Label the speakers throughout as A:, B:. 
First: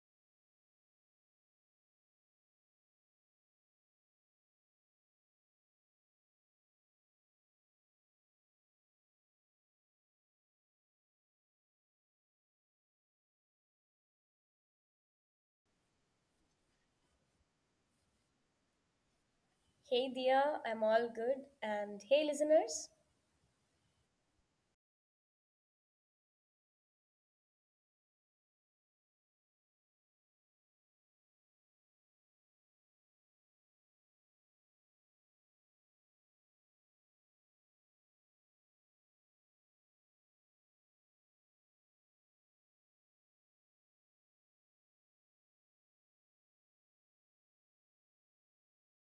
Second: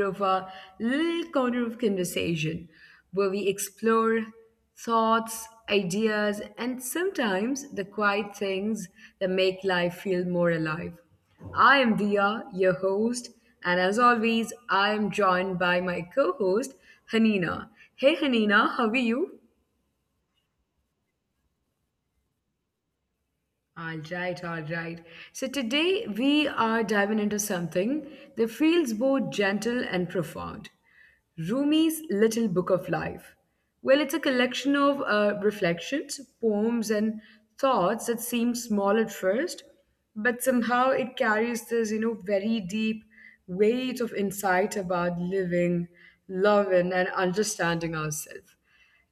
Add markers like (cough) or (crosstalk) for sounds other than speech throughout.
A: of our little corner of conversation where we explore thoughts, ideas, and sometimes the quiet things that make life feel more alive. I am Dia, your host, and as always, I am joined by my co host, Hanina. Hey Hanina, how are you?
B: Hey, Dia, I'm all good. And hey, listeners.
A: All right, all right. So today we are diving into something that feels both gentle and profound. Rumi's Little Book of Life. Well, it's a collection of reflections, poems, and thoughts that seem small at first, but somehow it carries this, you know, very deep weight of insight about living, loving, and understanding ourselves.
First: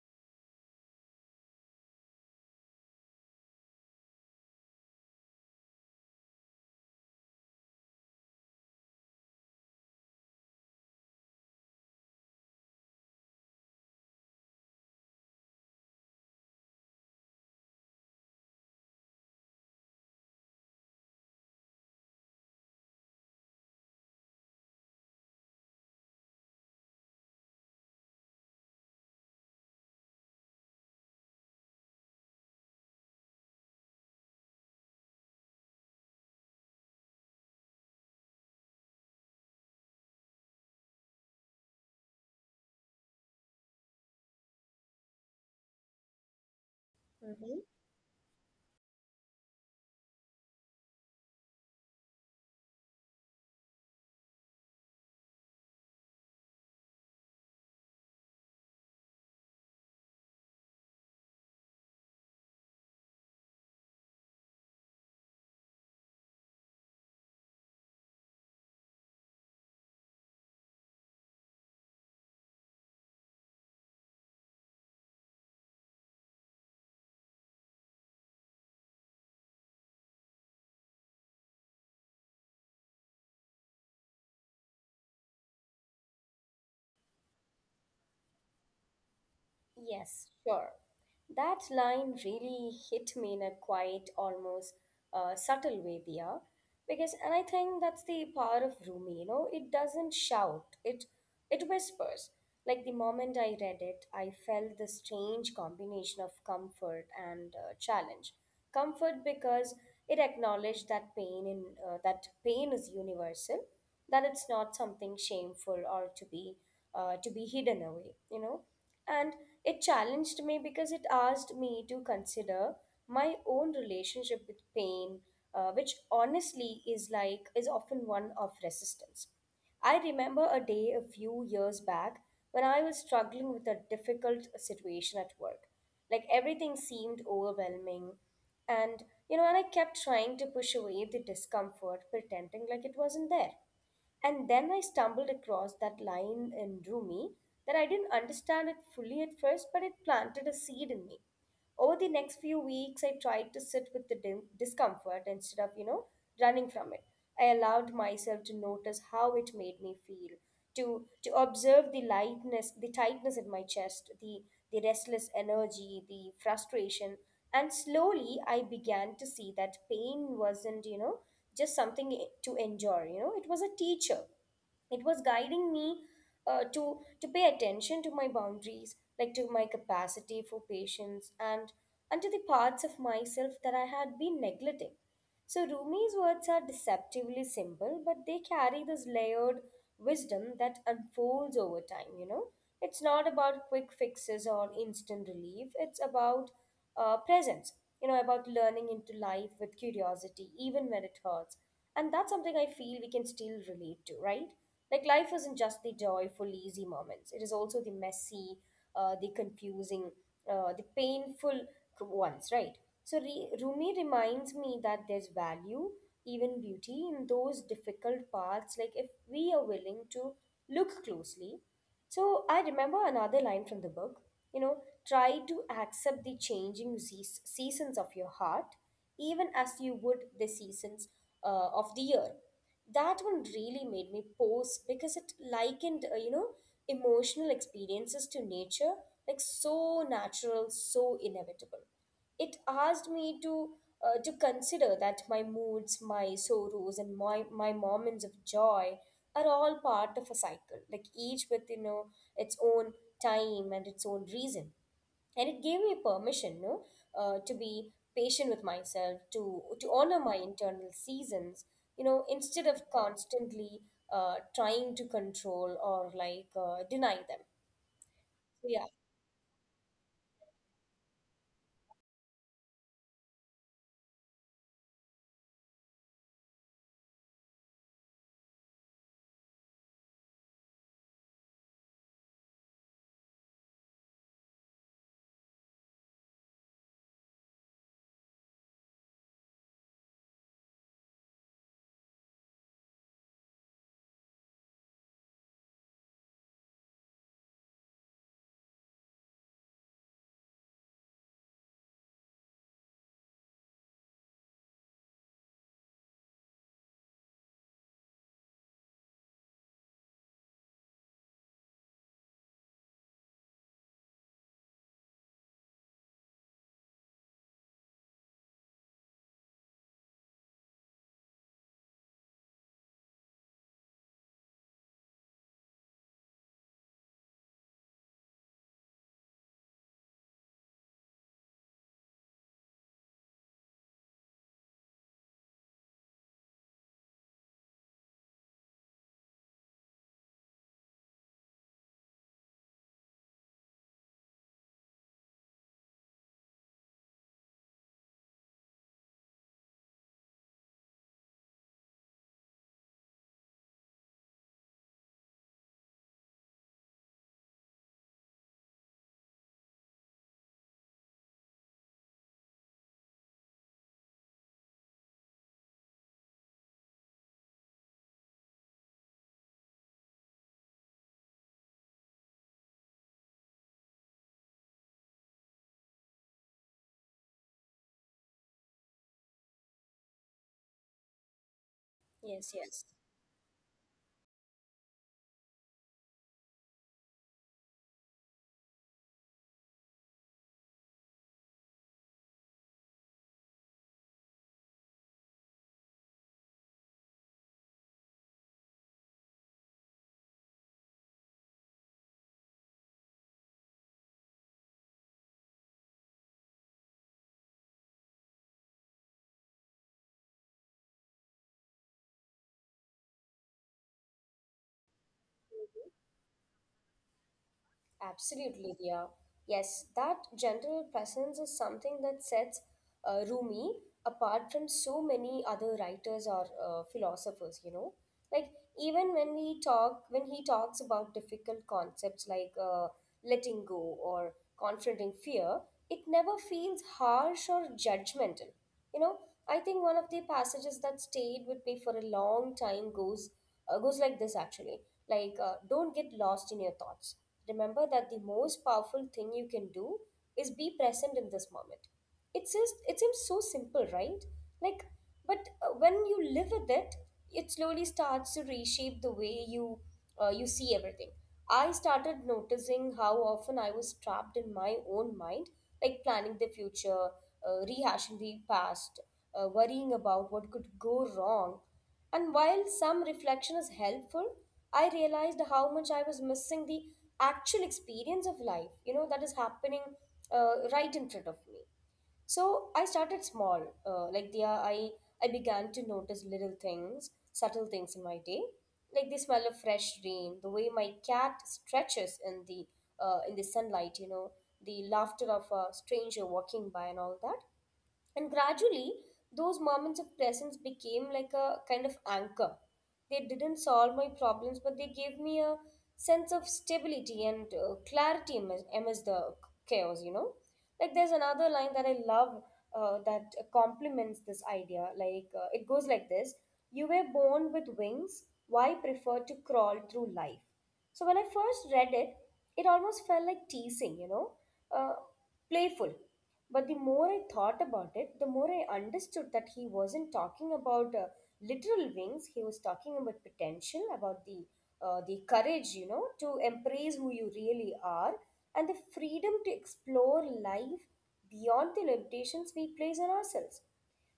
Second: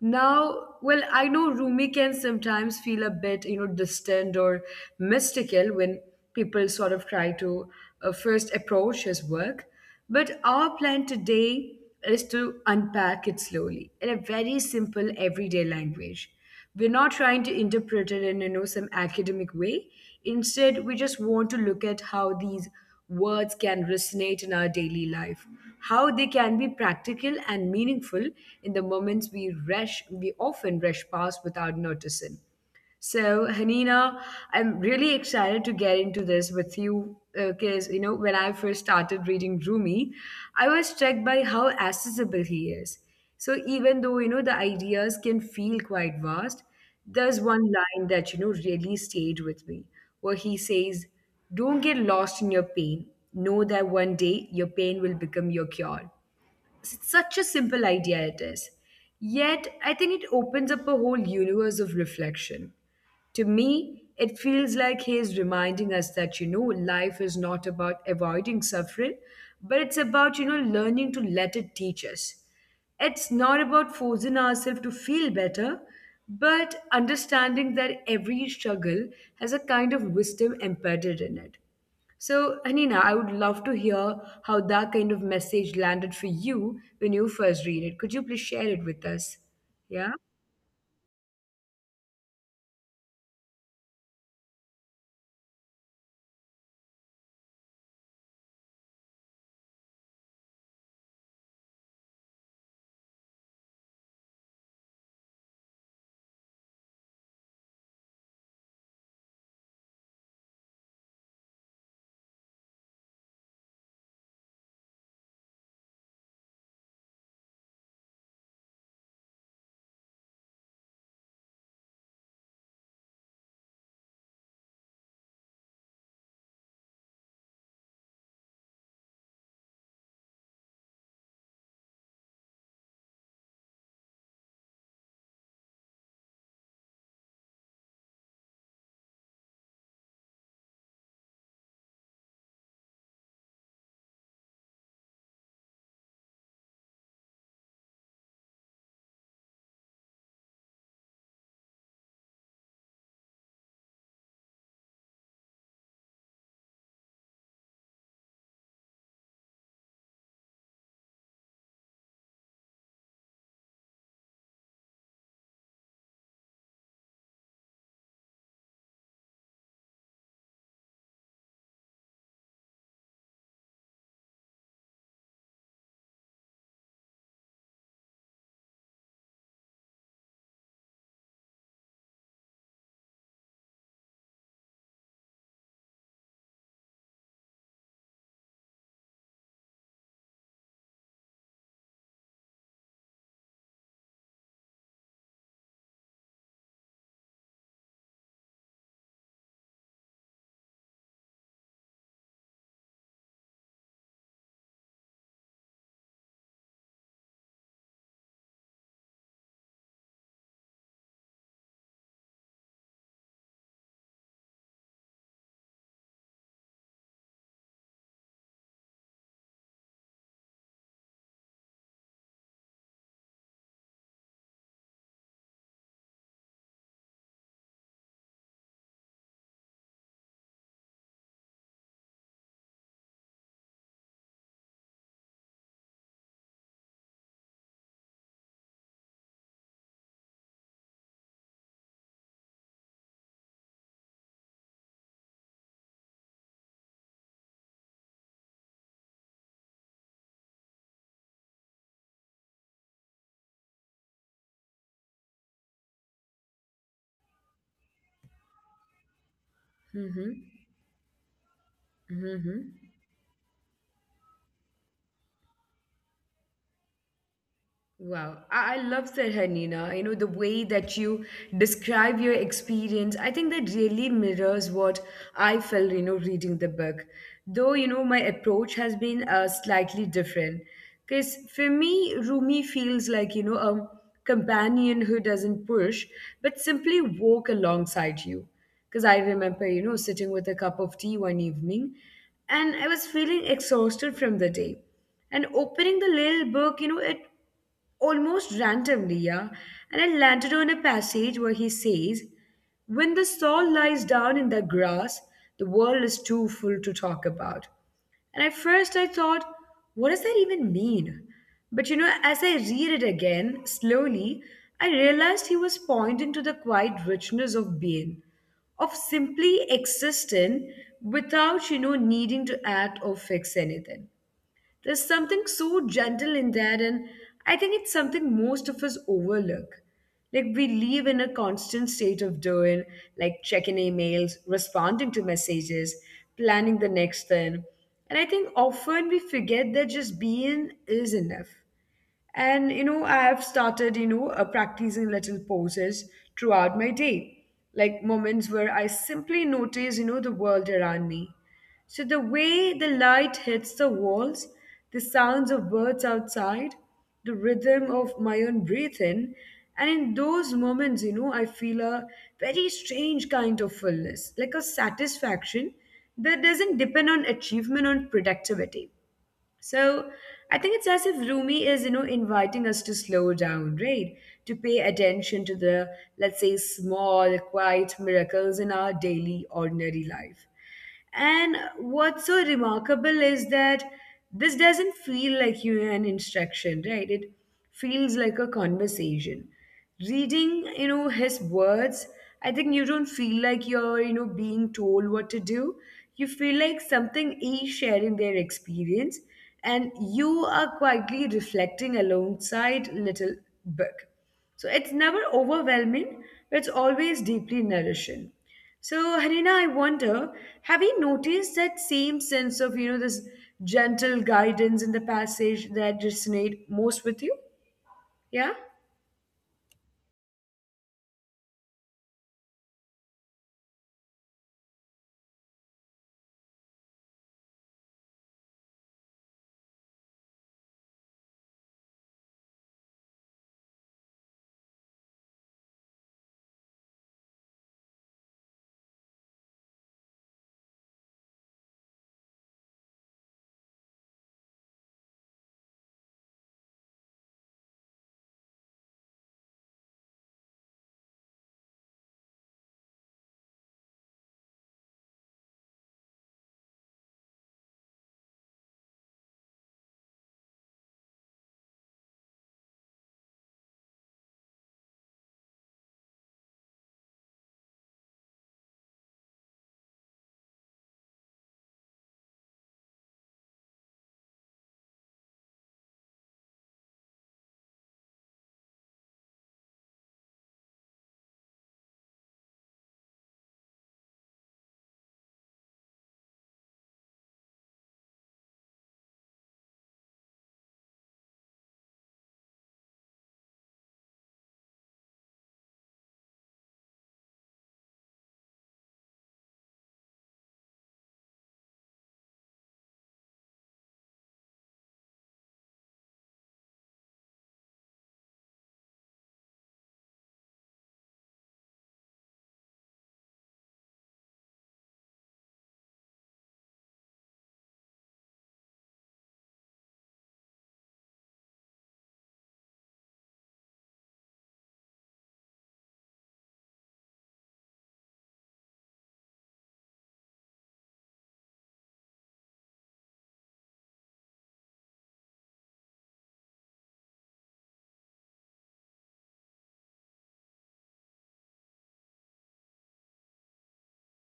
A: Now, well, I know Rumi can sometimes feel a bit, you know, distant or mystical when people sort of try to first approach his work. But our plan today is to unpack it slowly in a very simple, everyday language. We're not trying to interpret it in some academic way. Instead, we just want to look at how these words can resonate in our daily life, how they can be practical and meaningful in the moments we often rush past without noticing. So, Hanina, I'm really excited to get into this with you because, you know, when I first started reading Rumi, I was struck by how accessible he is. So, even though, you know, the ideas can feel quite vast, there's
B: Mhm.
A: one line that, you know, really stayed with me where he says, don't get lost in your pain. Know that one day your pain will become your cure, such a simple idea it is. Yet, I think it opens up a whole universe of reflection. To me, it feels like he is reminding us that, you know, life is not about avoiding suffering, but it's about, you know, learning to let it teach us. It's not about forcing ourselves to feel better, but understanding that every struggle has a kind of wisdom embedded in it. So, Anina, I would love to hear how that kind of message landed for you when you first read it. Could you please share it with us? Yeah?
B: Yes, sure. That line really hit me in a quiet, almost subtle way, Dia. And I think that's the power of Rumi, it doesn't shout, it whispers. Like the moment I read it, I felt this strange combination of comfort and challenge. Comfort because it acknowledged that pain is universal, that it's not something shameful or to be hidden away, and it challenged me because it asked me to consider my own relationship with pain, which honestly is often one of resistance. I remember a day a few years back when I was struggling with a difficult situation at work. Like everything seemed overwhelming. And, and I kept trying to push away the discomfort, pretending like it wasn't there. And then I stumbled across that line in Rumi that I didn't understand it fully at first, but it planted a seed in me. Over the next few weeks, I tried to sit with the discomfort instead of, running from it. I allowed myself to notice how it made me feel, to observe the lightness, the tightness in my chest, the restless energy, the frustration, and slowly I began to see that pain wasn't just something to endure. You know, it was a teacher. It was guiding me, to pay attention to my boundaries, like to my capacity for patience, and to the parts of myself that I had been neglecting. So Rumi's words are deceptively simple, but they carry this layered wisdom that unfolds over time. You know, it's not about quick fixes or instant relief. It's about presence. You know, about learning into life with curiosity, even when it hurts. And that's something I feel we can still relate to, right? Like life isn't just the joyful, easy moments. It is also the messy, the confusing, the painful ones, right? So Rumi reminds me that there's value, even beauty, in those difficult parts. Like if we are willing to look closely. So I remember another line from the book. You know, try to accept the changing seasons of your heart, even as you would the seasons of the year. That one really made me pause because it likened, emotional experiences to nature. Like so natural, so inevitable. It asked me to consider that my moods, my sorrows, and my moments of joy are all part of a cycle, like each with, its own time and its own reason. And it gave me permission, no, to be patient with myself, to honor
A: Mm-hmm.
B: my internal seasons, you know, instead
A: Mm-hmm.
B: of constantly trying to control or deny them.
A: Wow, I,
B: So
A: I
B: yeah.
A: love that, Hanina. You know, the way that you describe your experience, I think that really mirrors what I felt, you know, reading the book. Though, you know, my approach has been slightly different. Because for me, Rumi feels like, you know, a companion who doesn't push, but simply walk alongside you. Because I remember, you know, sitting with a cup of tea one evening and I was feeling exhausted from the day. And opening the little book, you know, it almost randomly, yeah. And I landed on a passage where he says, when the soul lies down in the grass, the world is too full to talk about. And at first I thought, what does that even mean? But you know, as I read it again, slowly, I realized he was pointing to the quiet richness of being, of simply existing without, you know, needing to act or fix anything. There's something so gentle in that, and I think it's something most of us overlook. Like, we live in a constant state of doing, like checking emails, responding to messages, planning the next thing. And I think often we forget that just being is enough. And you know, I have started, you know, practicing little poses throughout my day, like moments where I simply notice, you know, the world around me. So the way the light hits the walls, the sounds of birds outside, the rhythm of my own breathing, and in those moments, you know, I feel a very strange kind of fullness, like a satisfaction that doesn't depend on achievement or productivity. So I think it's as if Rumi is, you know, inviting us to slow down, right? To pay attention to the, let's say, small, quiet miracles in our daily, ordinary life. And what's so
B: Yes, yes.
A: remarkable is that this doesn't feel like you an instruction, right? It feels like a conversation. Reading, you know, his words, I think you don't feel like you're, you know, being told what to do. You feel like something is sharing their experience, and you are quietly reflecting alongside little book. So it's never overwhelming, but it's always deeply nourishing. So, Harina, I wonder, have you noticed that same sense of, you know, this gentle guidance in the passage that resonate most with you? Yeah?
B: Absolutely, dear. Yes, that general presence is something that sets Rumi apart from so many other writers or philosophers, you know. Like, even when he talks about difficult concepts like, letting go or confronting fear, it never feels harsh or judgmental. You know, I think one of the passages that stayed with me for a long time goes like this actually. Like, don't get lost in your thoughts. Remember that the most powerful thing you can do is be present in this moment. It seems so simple, right? Like, but when you live with it, it slowly starts to reshape the way you see everything. I started noticing how often I was trapped in my own mind, like planning the future, rehashing the past, worrying about what could go wrong. And while some reflection is helpful, I realized how much I was missing the actual experience of life, you know, that is happening right in front of me. So I started small, like the I began to notice little things, subtle things in my day, like the smell of fresh rain, the way my cat stretches in the sunlight, you know, the laughter of a stranger walking by, and all that. And gradually, those moments of presence became like a kind of anchor. They didn't solve my problems, but they gave me a sense of stability and clarity amidst the chaos, you know. Like there's another line that I love that complements this idea. Like it goes like this: you were born with wings, why prefer to crawl through life? So when I first read it, it almost felt like teasing, you know, uh, playful. But the more I thought about it, the more I understood that he wasn't talking about literal wings. He was talking about potential, about the courage, you know, to embrace who you really are, and the freedom to explore life beyond the limitations we place on ourselves.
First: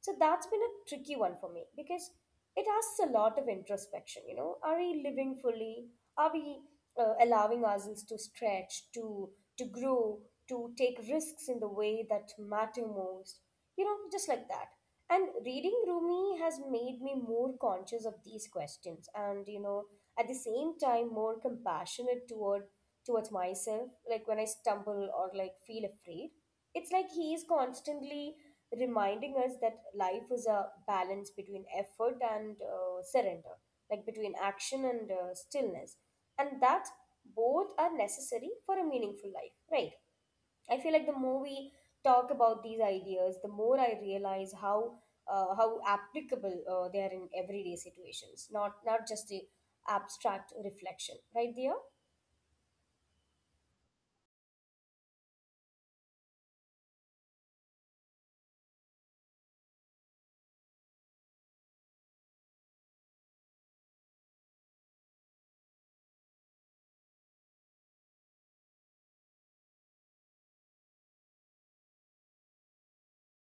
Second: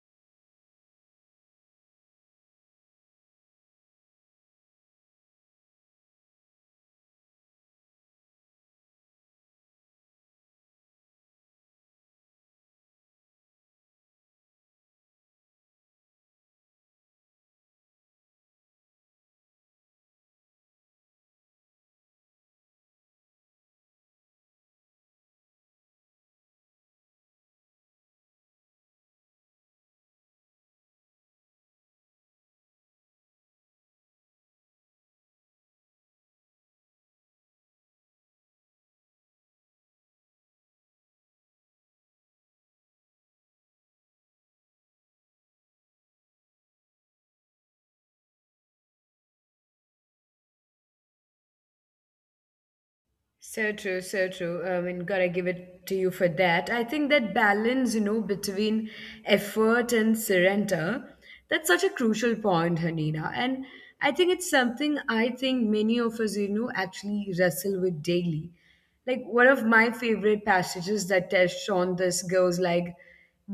B: So that's been a tricky one for me because it asks a lot of introspection. You know, are we living fully? Are we allowing ourselves to stretch, to grow, to take risks in the way that matter most. You know, just like that. And reading Rumi has made me more conscious of these questions and, you know, at the same time more compassionate towards myself. Like when I stumble or like feel afraid. It's like he is constantly reminding us that life is a balance between effort and surrender, like between action and stillness. And that both are necessary for a meaningful life, right? I feel like the more we talk about these ideas, the more I realize how applicable they are in everyday situations, not just the abstract reflection, right there.
A: So true, so true. I mean, gotta give it to you for that. I think that balance, you know, between effort and surrender, that's such a crucial point, Hanina. And I think it's something I think many of us, you know, actually wrestle with daily. Like one of my favorite passages that touched on this goes like,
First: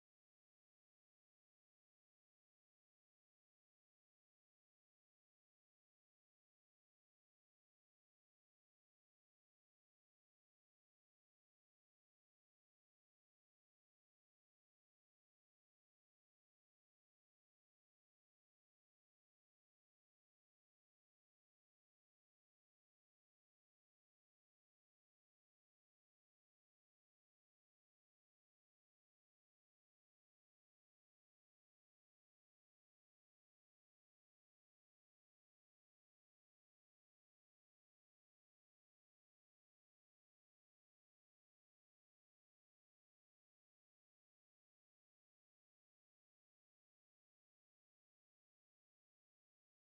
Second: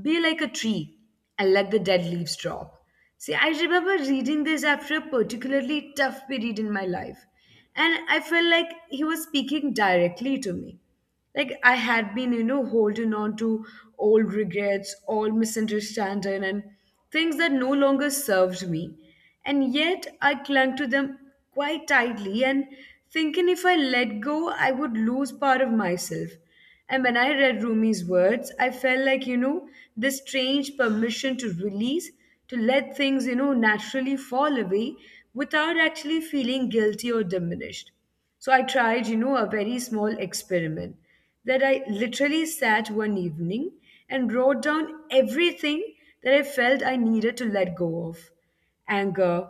A: be like a tree and let the dead leaves drop. See, I remember reading this after a particularly tough period in my life. And I felt like he was speaking directly to me. Like I had been, you know, holding on to old regrets, old misunderstanding, and things that no longer served me. And yet I clung to them quite tightly and thinking if I let go, I would lose part of myself. And when I read Rumi's words, I felt like, you know, this strange permission to release, to let things, you know, naturally fall away without actually feeling guilty or diminished. So I tried, you know, a very small experiment that I literally sat one evening and wrote down everything that I felt I needed to let go of: anger,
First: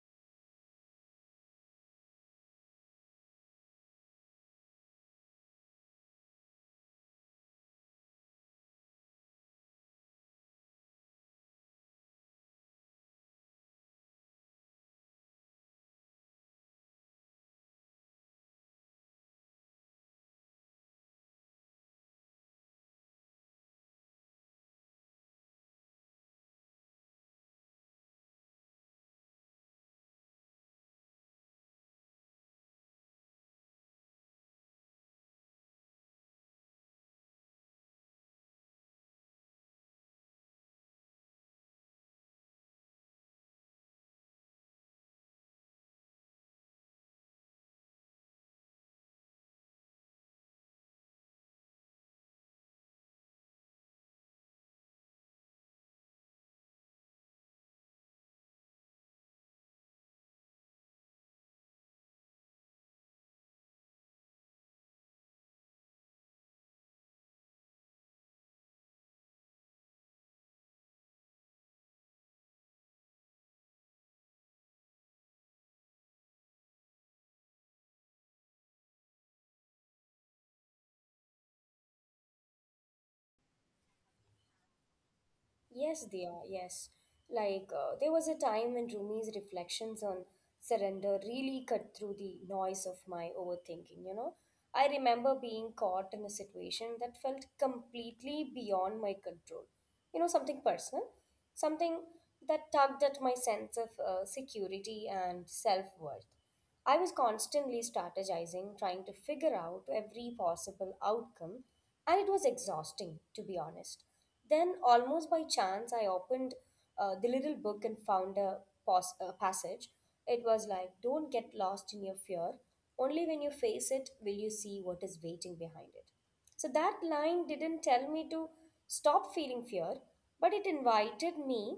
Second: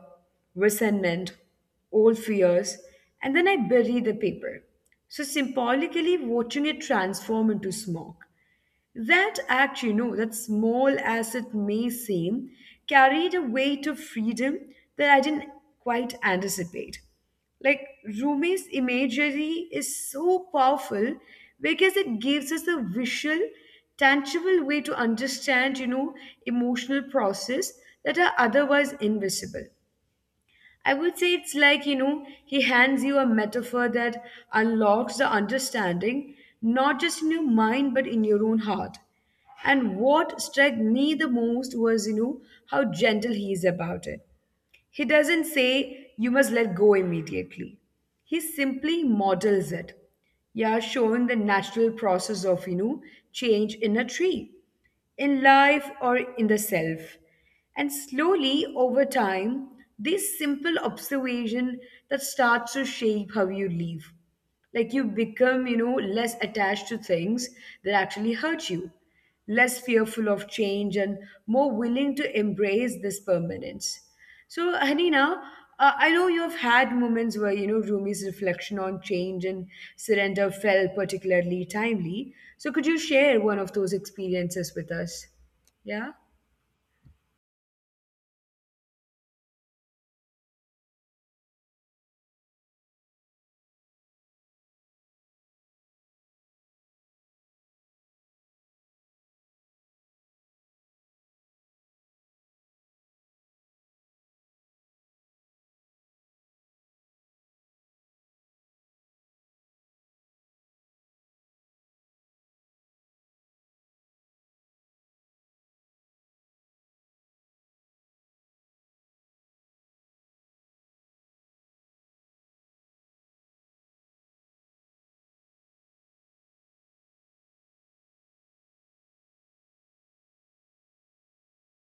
A: resentment, old fears, and then I buried the paper. So symbolically watching it transform into smoke. That act, you know, that small as it may seem, carried a weight of freedom that I didn't quite anticipate. Like Rumi's imagery is so powerful because it gives us a visual, tangible way to understand, you know, emotional process that are otherwise invisible. I would say it's like, you know, he hands you a metaphor that unlocks the understanding, not just in your mind, but in your own heart. And what struck me the most was, you know, how gentle he is about it. He doesn't say, you must let go immediately. He simply models it. Yeah, showing the natural process of, you know, change in a tree in life or in the self. And slowly over time, this simple observation that starts to shape how you live, like you become, you know, less attached to things that actually hurt you, less fearful of change, and more willing to embrace this permanence. So Hanina, I know you've had moments where, you know, Rumi's reflection on change and surrender felt particularly timely, so could you share one of those experiences with us? Yeah?
B: Yes, Diya, yes. Like, there was a time when Rumi's reflections on surrender really cut through the noise of my overthinking, you know. I remember being caught in a situation that felt completely beyond my control. You know, something personal, something that tugged at my sense of security and self worth. I was constantly strategizing, trying to figure out every possible outcome, and it was exhausting, to be honest. Then, almost by chance, I opened the little book and found a passage. It was like, don't get lost in your fear. Only when you face it will you see what is waiting behind it. So, that line didn't tell me to stop feeling fear, but it invited me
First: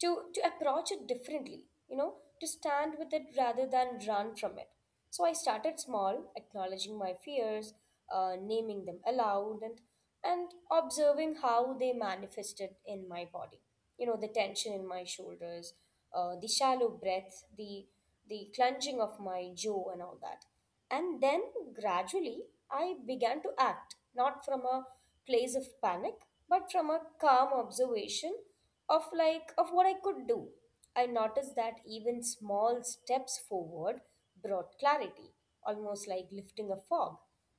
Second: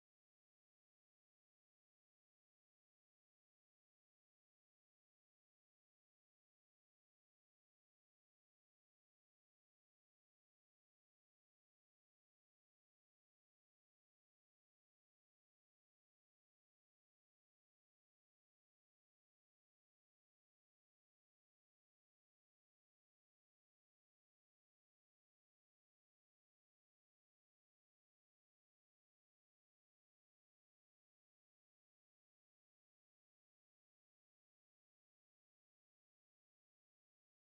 B: to approach it differently, you know, to stand with it rather than run from it. So I started small, acknowledging my fears, naming them aloud, and observing how they manifested in my body. You know, the tension in my shoulders, the shallow breath, the clenching of my jaw, and all that. And then gradually, I began to act not from a place of panic, but from a calm observation of what I could do. I noticed that even small steps forward brought clarity, almost like lifting a fog.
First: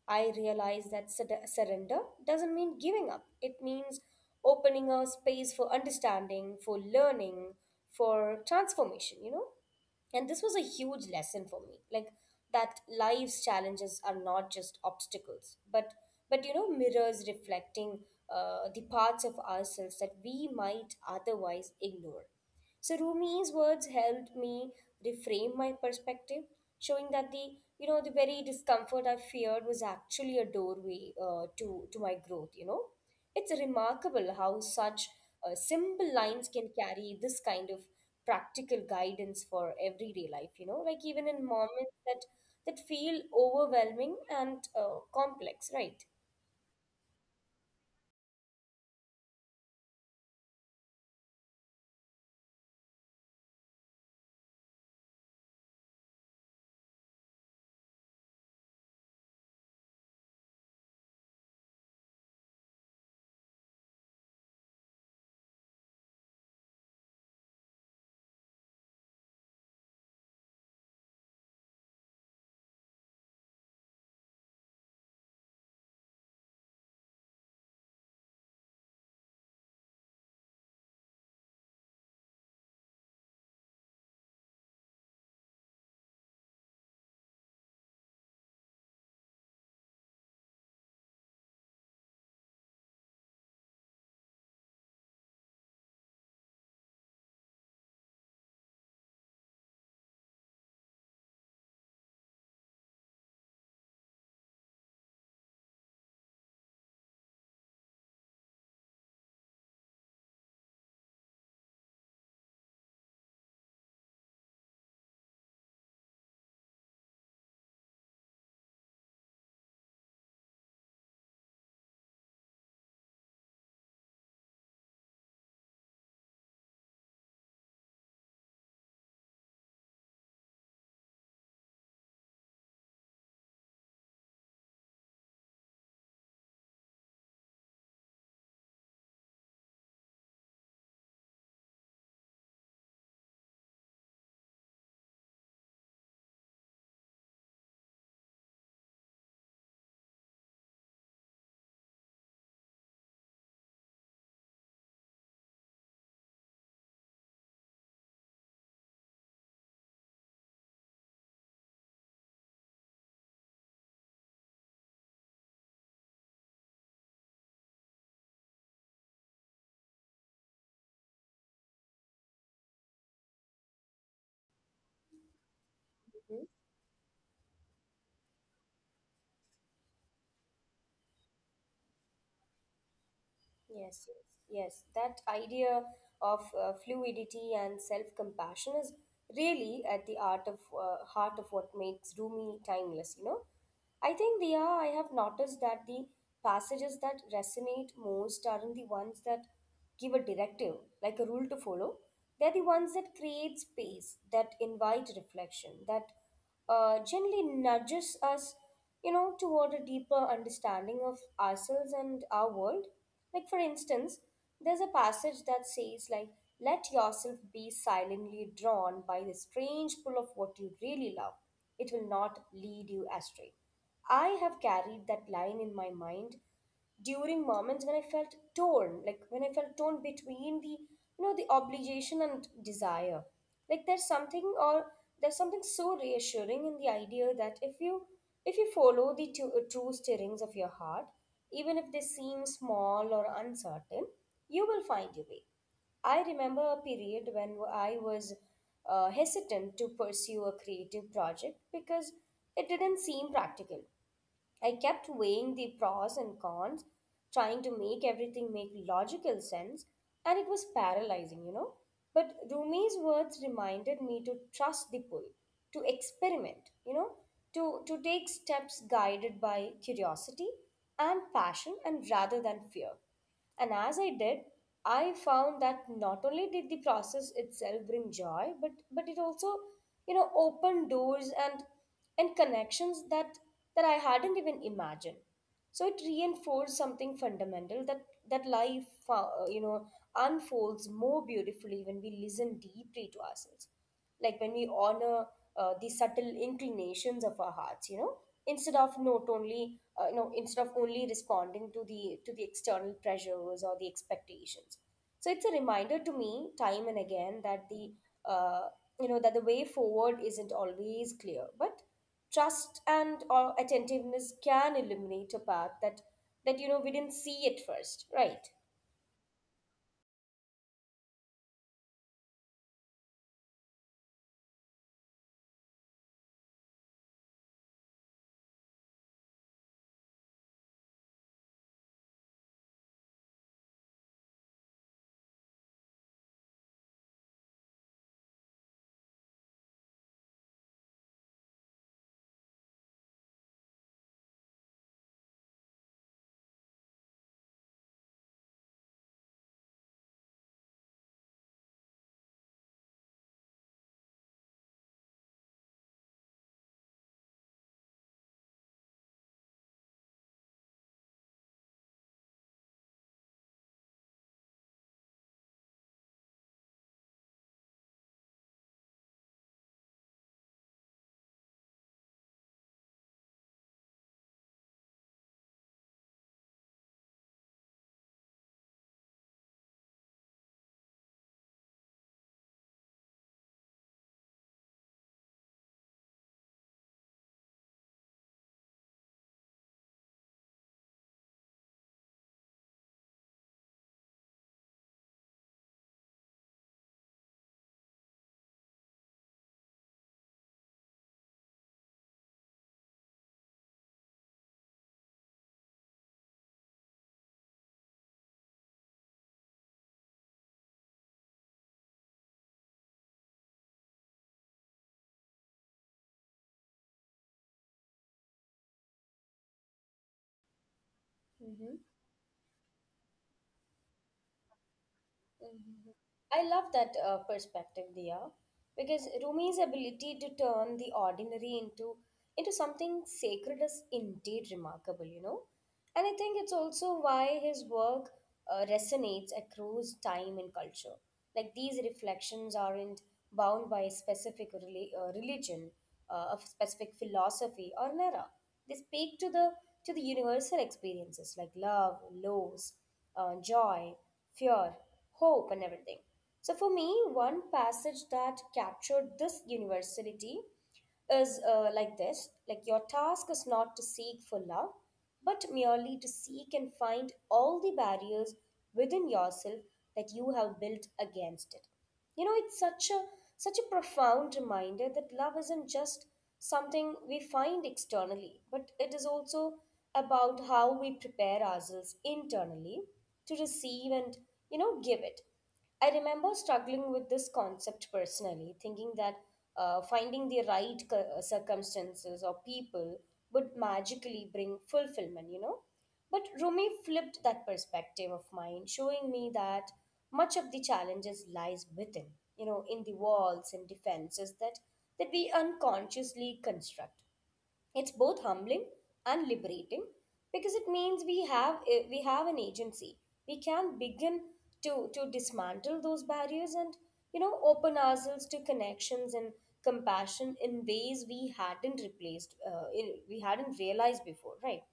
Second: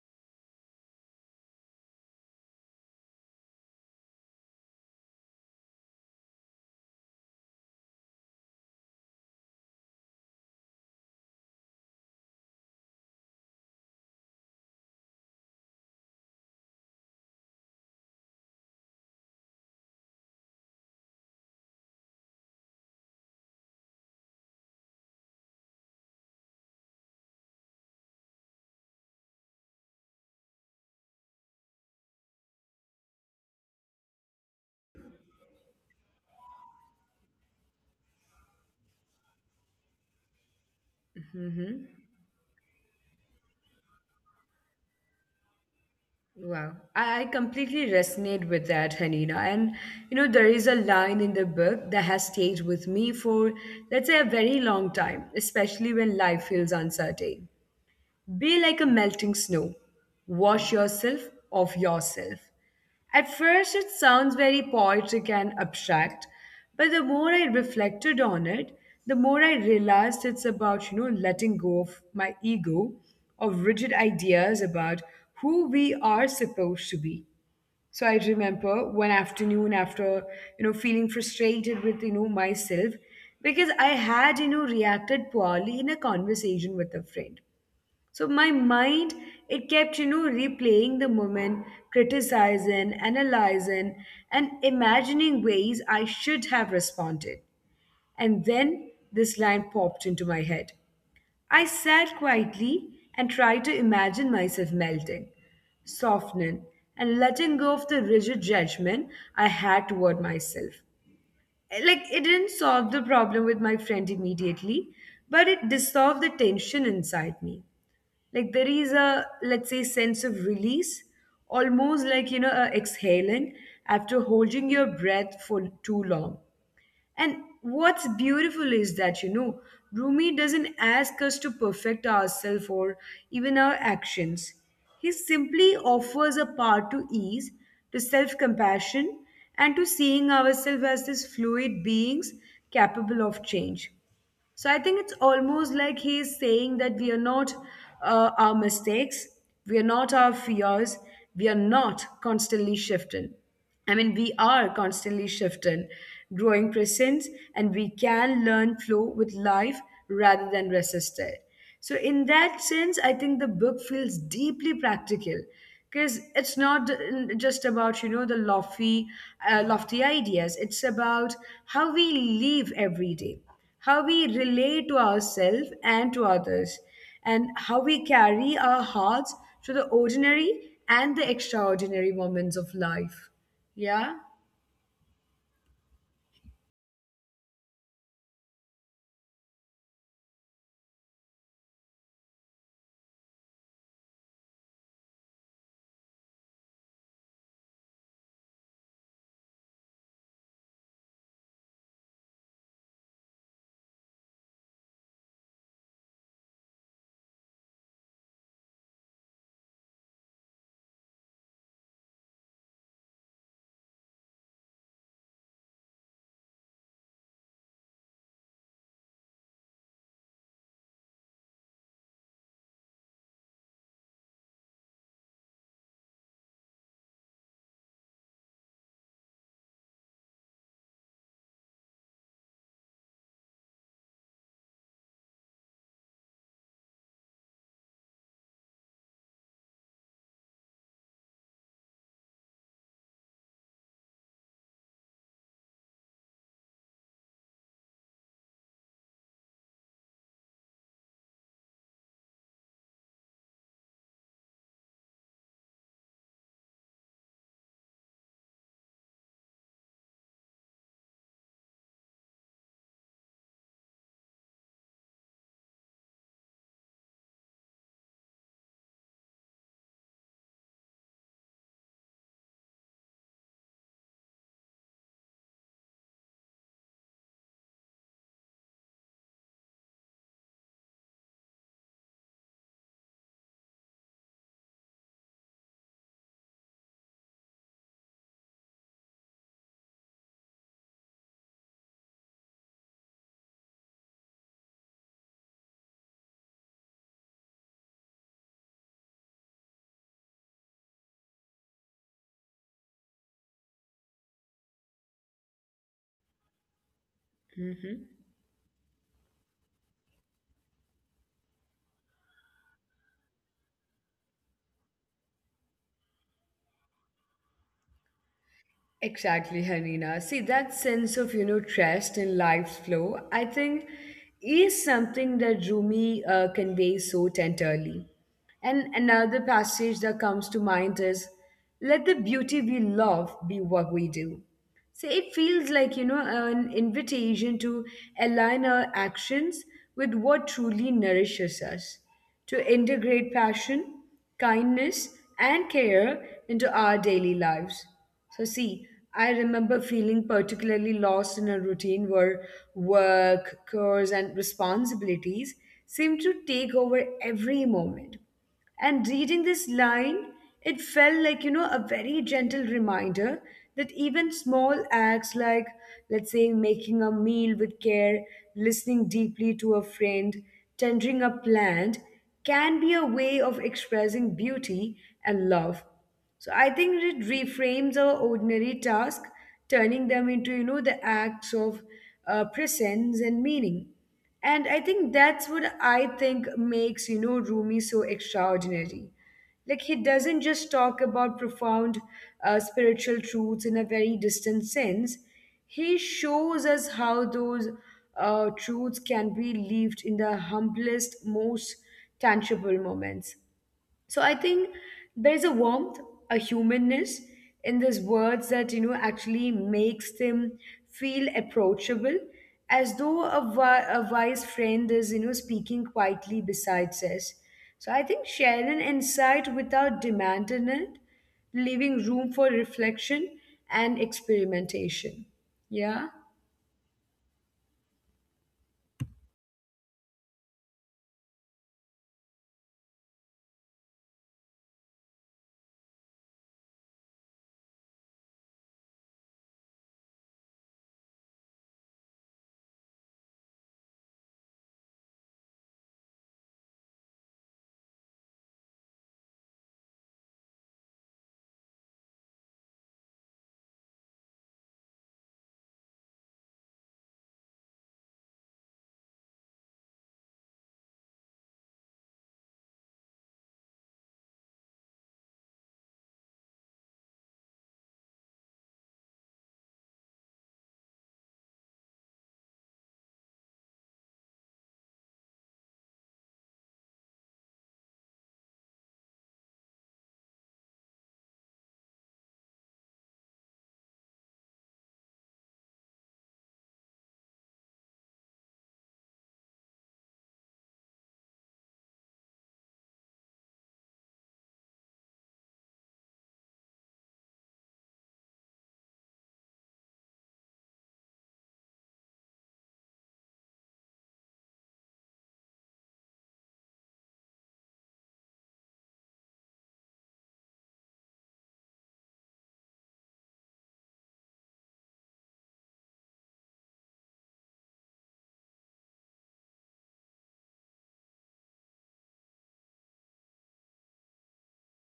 B: I realize that surrender doesn't mean giving up. It means opening a space for understanding, for learning, for transformation, you know? And this was a huge lesson for me. Like that life's challenges are not just obstacles, but you know, mirrors reflecting the parts of ourselves that we might otherwise ignore. So Rumi's words helped me reframe my perspective, showing that the you know the very discomfort I feared was actually a doorway, to my growth. You know, it's remarkable how such simple lines can carry this kind of practical guidance for everyday life. You know, like even in moments that feel overwhelming and complex, right?
A: Wow, I completely resonate with that, Hanina. And you know, there is a line in the book that has stayed with me for, let's say, a very long time, especially when life feels uncertain. Be like a melting snow. Wash yourself of yourself. At first, it sounds very poetic and abstract, but the more I reflected on it, the more I realized it's about, you know, letting go of my ego, of rigid ideas about who we are supposed to be. So I remember one afternoon after, you know, feeling frustrated with, you know, myself because I had, you know, reacted poorly in a conversation with a friend. So my mind, it kept, you know, replaying the moment, criticizing, analyzing, and imagining ways I should have responded. And then this line popped into my head. I sat quietly and tried to imagine myself melting, softening, and letting go of the rigid judgment I had toward myself. Like, it didn't solve the problem with my friend immediately, but it dissolved the tension inside me. Like there is a, let's say, sense of release, almost like, you know, a exhaling after holding your breath for too long. And what's beautiful is that, you know, Rumi doesn't ask us to perfect ourselves or even our actions. He simply offers a path to ease, to self-compassion, and to seeing ourselves as these fluid beings capable of change. So I think it's almost like he is saying that we are not our mistakes, we are not our fears, we are not constantly shifting. I mean, we are constantly shifting, growing presence, and we can learn flow with life rather than resist it. So, in that sense, I think the book feels deeply practical because it's not just about, you know, the lofty, lofty ideas. It's about how we live every day, how we relate to ourselves and to
B: Mm-hmm.
A: others, and how we carry our hearts through the ordinary and the extraordinary moments of life.
B: Yes,
A: Yeah?
B: yes, yes. That idea of fluidity and self-compassion is really at the art of heart of what makes Rumi timeless, you know. I think, Dia, I have noticed that the passages that resonate most aren't the ones that give a directive, like a rule to follow. They're the ones that create space, that invite reflection, that generally nudges us, you know, toward a deeper understanding of ourselves and our world. Like, for instance, there's a passage that says, like, let yourself be silently drawn by the strange pull of what you really love. It will not lead you astray. I have carried that line in my mind during moments when I felt torn, like when I felt torn between the obligation and desire. Like there's something or there's something so reassuring in the idea that if you follow the true stirrings of your heart, even if they seem small or uncertain, you will find your way. I remember a period when I was hesitant to pursue a creative project because it didn't seem practical. I kept weighing the pros and cons, trying to make everything make logical sense, and it was paralyzing. But Rumi's words reminded me to trust the pull, to experiment, to take steps guided by curiosity and passion and rather than fear. And as I did, I found that not only did the process itself bring joy, but it also, opened doors and connections that I hadn't even imagined. So it reinforced something fundamental that life, unfolds more beautifully when we listen deeply to ourselves, like when we honor the subtle inclinations of our hearts, instead of not only you know instead of only responding to the external pressures or the expectations. So it's a reminder to me time and again
A: Hmm.
B: uh, that the way forward isn't always clear, but trust and attentiveness can illuminate a path that we didn't see at first, right?
A: Exactly, Hanina. See, that sense of, you know, trust in life's flow, I think, is something that Rumi conveys so tenderly. And another passage that comes to mind is, let the beauty we love be what we do. So it feels like, an invitation to align our actions with what truly nourishes us, to integrate passion, kindness, and care into our daily lives. So, see, I remember feeling particularly lost in a routine where work, chores, and responsibilities seemed to take over every moment. And reading this line, it felt like, a very gentle reminder that even small acts like, let's say, making a meal with care, listening deeply to a friend, tendering a plant, can be a way of expressing beauty and love. So I think it reframes our ordinary task, turning them into, the acts of presence and meaning. And I think that's what I think makes, Rumi so extraordinary. Like he doesn't just talk about profound spiritual truths in a very distant sense. He shows us how those truths can be lived in the humblest, most tangible moments. So I think there's a warmth, a humanness in these words that you know actually makes them feel approachable, as though a wise friend is you know speaking quietly beside us. So I think sharing insight without demanding it, leaving room for reflection and experimentation.
B: Mhm.
A: Yeah.
B: I love that perspective, Dia, because Rumi's ability to turn the ordinary into something sacred is indeed remarkable, you know. And I think it's also why his work resonates across time and culture. Like these reflections aren't bound by a specific religion, a specific philosophy or an era. They speak to the universal experiences like love, loss, joy, fear, hope and everything. So for me, one passage that captured this universality is like this like your task is not to seek for love but merely to seek and find all the barriers within yourself that you have built against it. You know, it's such a such a profound reminder that love isn't just something we find externally, but it is also about how we prepare ourselves internally to receive and, you know, give it. I remember struggling with this concept personally, thinking that finding the right circumstances or people would magically bring fulfillment, you know. But Rumi flipped that perspective of mine, showing me that much of the challenges lies within, you know, in the walls and defenses that we unconsciously construct. It's both humbling and liberating because it means we have an agency. We can begin to dismantle those barriers and, you know, open ourselves to connections and compassion in ways we hadn't we hadn't realized before, right?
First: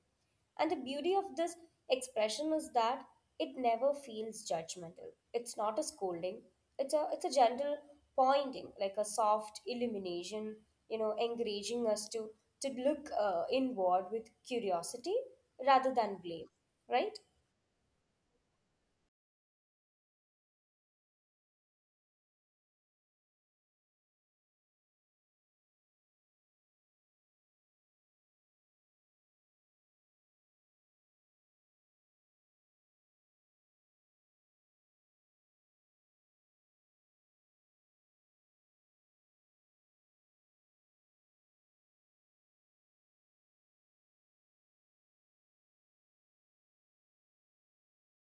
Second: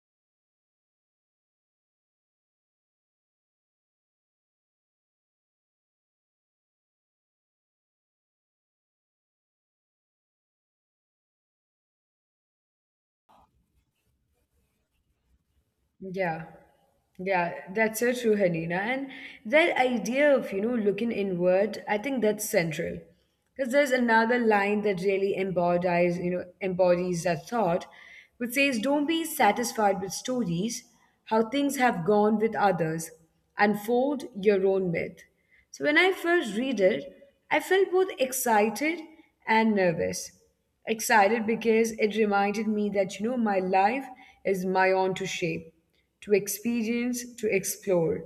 B: And the beauty of this expression is that it never feels judgmental. It's not a scolding. It's a gentle pointing, like a soft illumination, you know, encouraging us to look inward with curiosity rather than
A: Yeah,
B: blame, right?
A: yeah, that's so true, Hanina. And that idea of, looking inward, I think that's central. Because there's another line that really embodies, embodies that thought, which says, don't be satisfied with stories, how things have gone with others. Unfold your own myth. So when I first read it, I felt both excited and nervous, excited because it reminded me that you know my life is my own to shape, to experience, to explore,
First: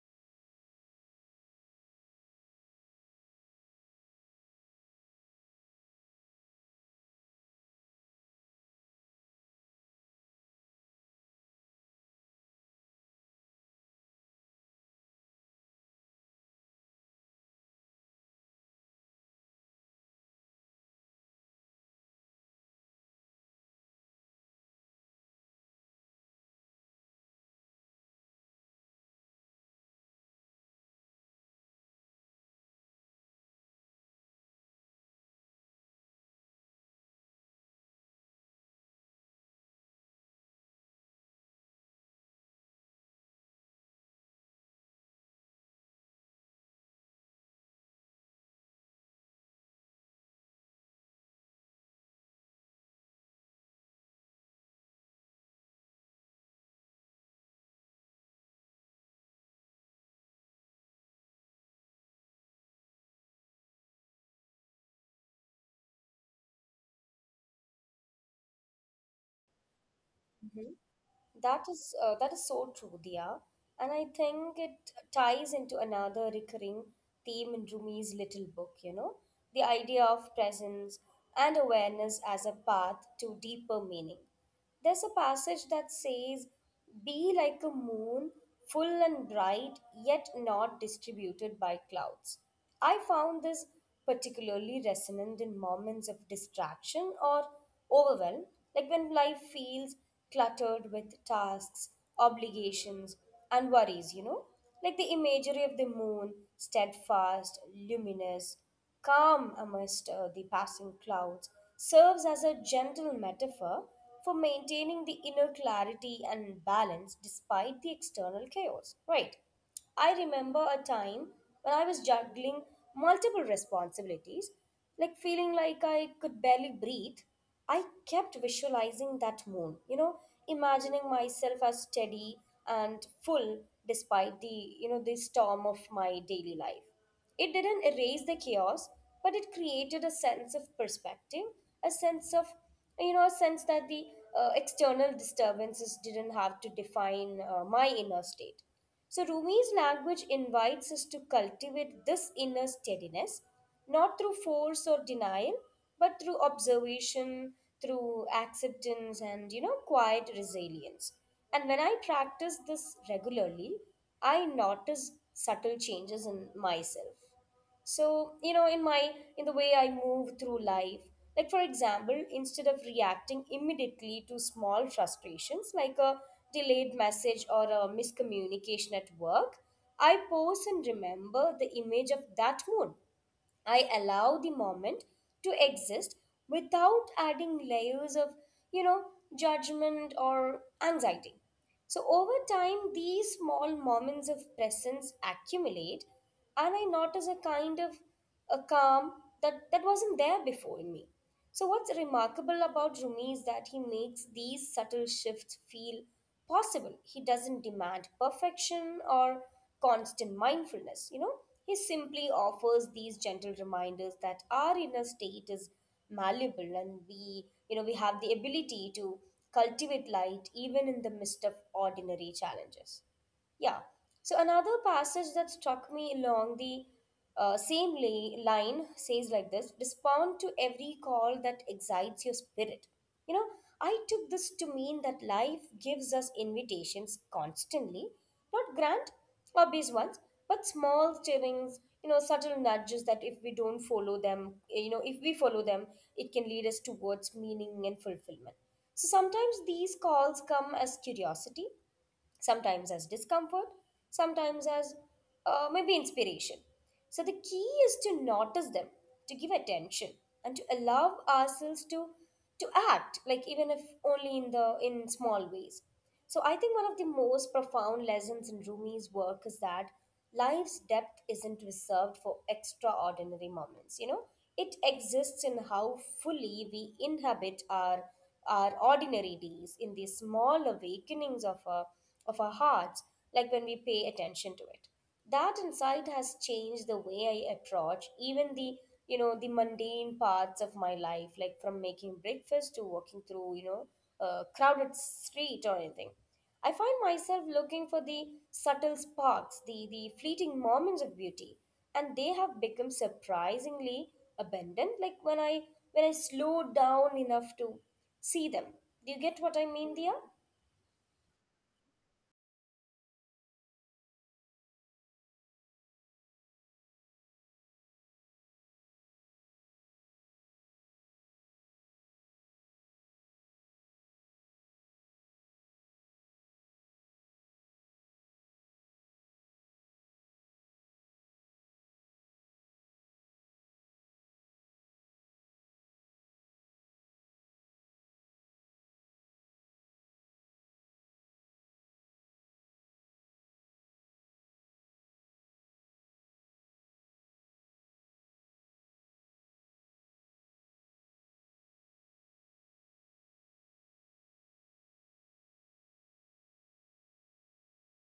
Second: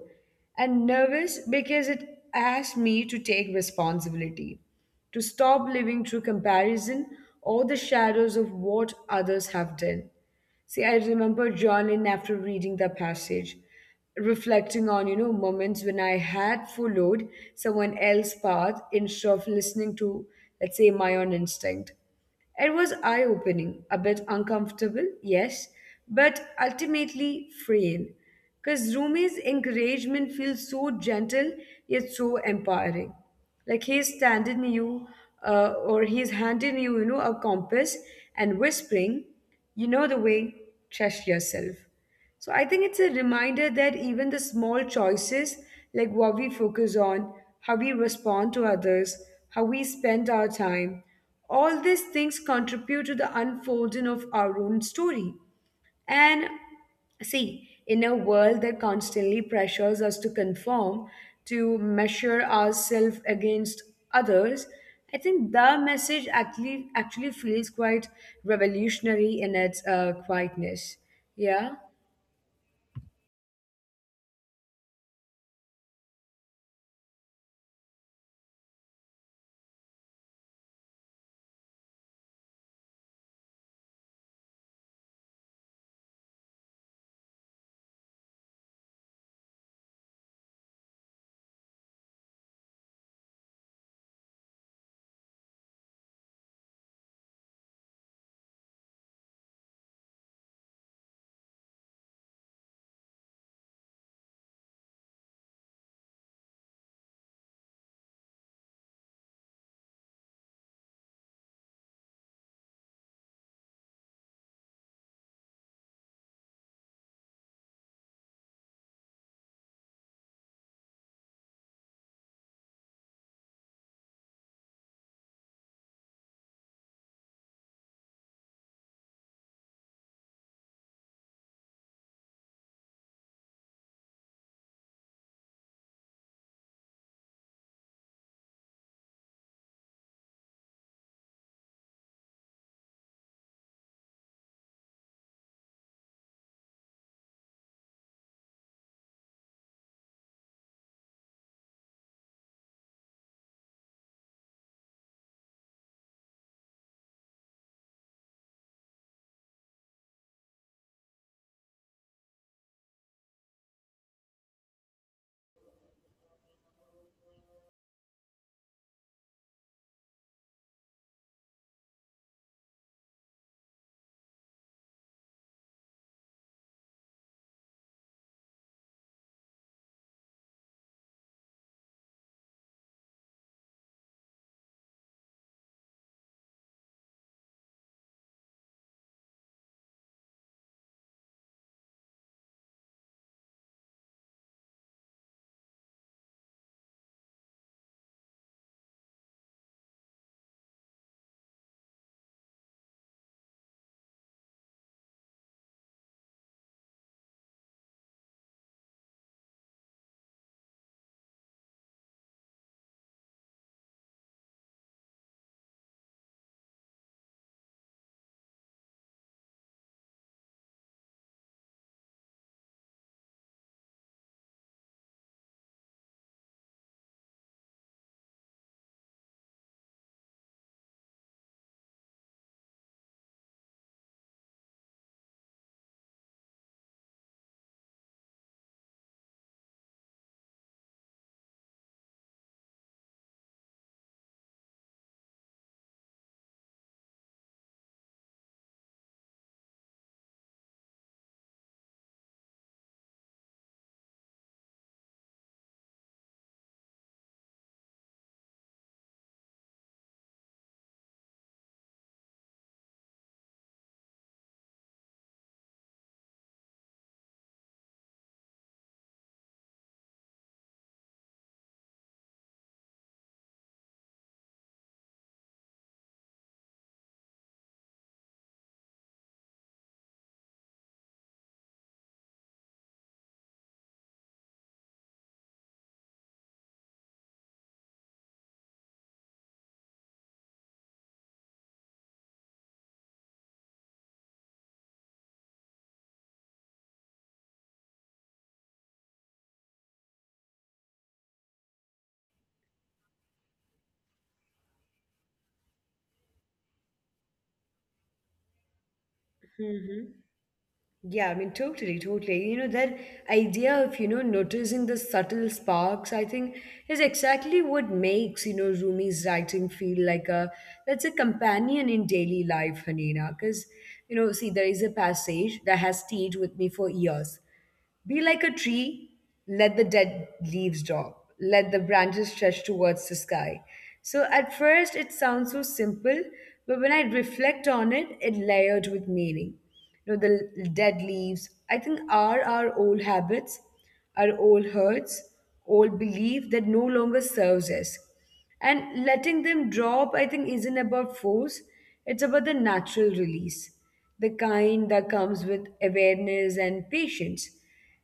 A: and nervous because it asked me to take responsibility, to stop living through comparison or the shadows of what others have done. See, I remember journaling after reading the passage, reflecting on you know moments when I had followed someone else's path instead of listening to, let's say, my own instinct. It was eye opening, a bit uncomfortable, yes, but ultimately freeing. Because Rumi's encouragement feels so gentle yet so empowering. Like he's standing you, or he's handing you, a compass and whispering, you know the way, trust yourself. So I think it's a reminder that even the small choices, like what we focus on, how we respond to others, how we spend our time, all these things contribute to the unfolding of our own story. And see, in a world that constantly pressures us to conform, to measure ourselves against others, I think the message actually feels quite revolutionary in its quietness.
B: That
A: Yeah.
B: is so true, Dia. And I think it ties into another recurring theme in Rumi's little book, you know, the idea of presence and awareness as a path to deeper meaning. There's a passage that says, be like a moon, full and bright, yet not distributed by clouds. I found this particularly resonant in moments of distraction or overwhelm, like when life feels cluttered with tasks, obligations, and worries, you know? Like the imagery of the moon, steadfast, luminous, calm amidst the passing clouds, serves as a gentle metaphor for maintaining the inner clarity and balance despite the external chaos, right? I remember a time when I was juggling multiple responsibilities, like feeling like I could barely breathe. I kept visualizing that moon, you know, imagining myself as steady and full despite the, you know, the storm of my daily life. It didn't erase the chaos, but it created a sense of perspective, a sense of, you know, a sense that the external disturbances didn't have to define my inner state. So Rumi's language invites us to cultivate this inner steadiness, not through force or denial, but through observation, through acceptance, and, you know, quiet resilience. And when I practice this regularly, I notice subtle changes in myself. So, you know, in the way I move through life, like for example, instead of reacting immediately to small frustrations like a delayed message or a miscommunication at work, I pause and remember the image of that mood. I allow the moment to exist without adding layers of, you know, judgment or anxiety. So over time, these small moments of presence accumulate, and I notice a kind of a calm that wasn't there before in me. So, what's remarkable about Rumi is that he makes these subtle shifts feel possible. He doesn't demand perfection or constant mindfulness, you know. He simply offers these gentle reminders that our inner state is malleable, and we, you know, we have the ability to cultivate light even in the midst of ordinary challenges. Yeah. So another passage that struck me along the same lay line says like this: respond to every call that excites your spirit. You know, I took this to mean that life gives us invitations constantly, not grand, obvious ones, but small stirrings, you know, subtle nudges that if we follow them, it can lead us towards meaning and fulfillment. So sometimes these calls come as curiosity, sometimes as discomfort, sometimes as maybe inspiration. So the key is to notice them, to give attention, and to allow ourselves to act, like even if only in small ways. So I think one of the most profound lessons in Rumi's work is that life's depth isn't reserved for extraordinary moments. You know, it exists in how fully we inhabit our ordinary days, in the small awakenings of a of our hearts, like when we pay attention to it. That insight has changed the way I approach even the you know the mundane parts of my life, like from making breakfast to walking through, you know, a crowded street or anything. I find myself looking for the subtle sparks, the fleeting moments of beauty, and they have become surprisingly abundant. Like when I slow down enough to see them. Do you get what I mean,
A: Mm-hmm.
B: dear?
A: Yeah, I mean, totally. You know, that idea of, noticing the subtle sparks, I think, is exactly what makes, Rumi's writing feel like a, that's a companion in daily life, Hanina. Because, you know, see, there is a passage that has stayed with me for years. Be like a tree, let the dead leaves drop, let the branches stretch towards the sky. So at first it sounds so simple, but when I reflect on it, it layered with meaning. You know, the dead leaves, I think, are our old habits, our old hurts, old belief that no longer serves us. And letting them drop, I think, isn't about force, it's about the natural release, the kind that comes with awareness and patience.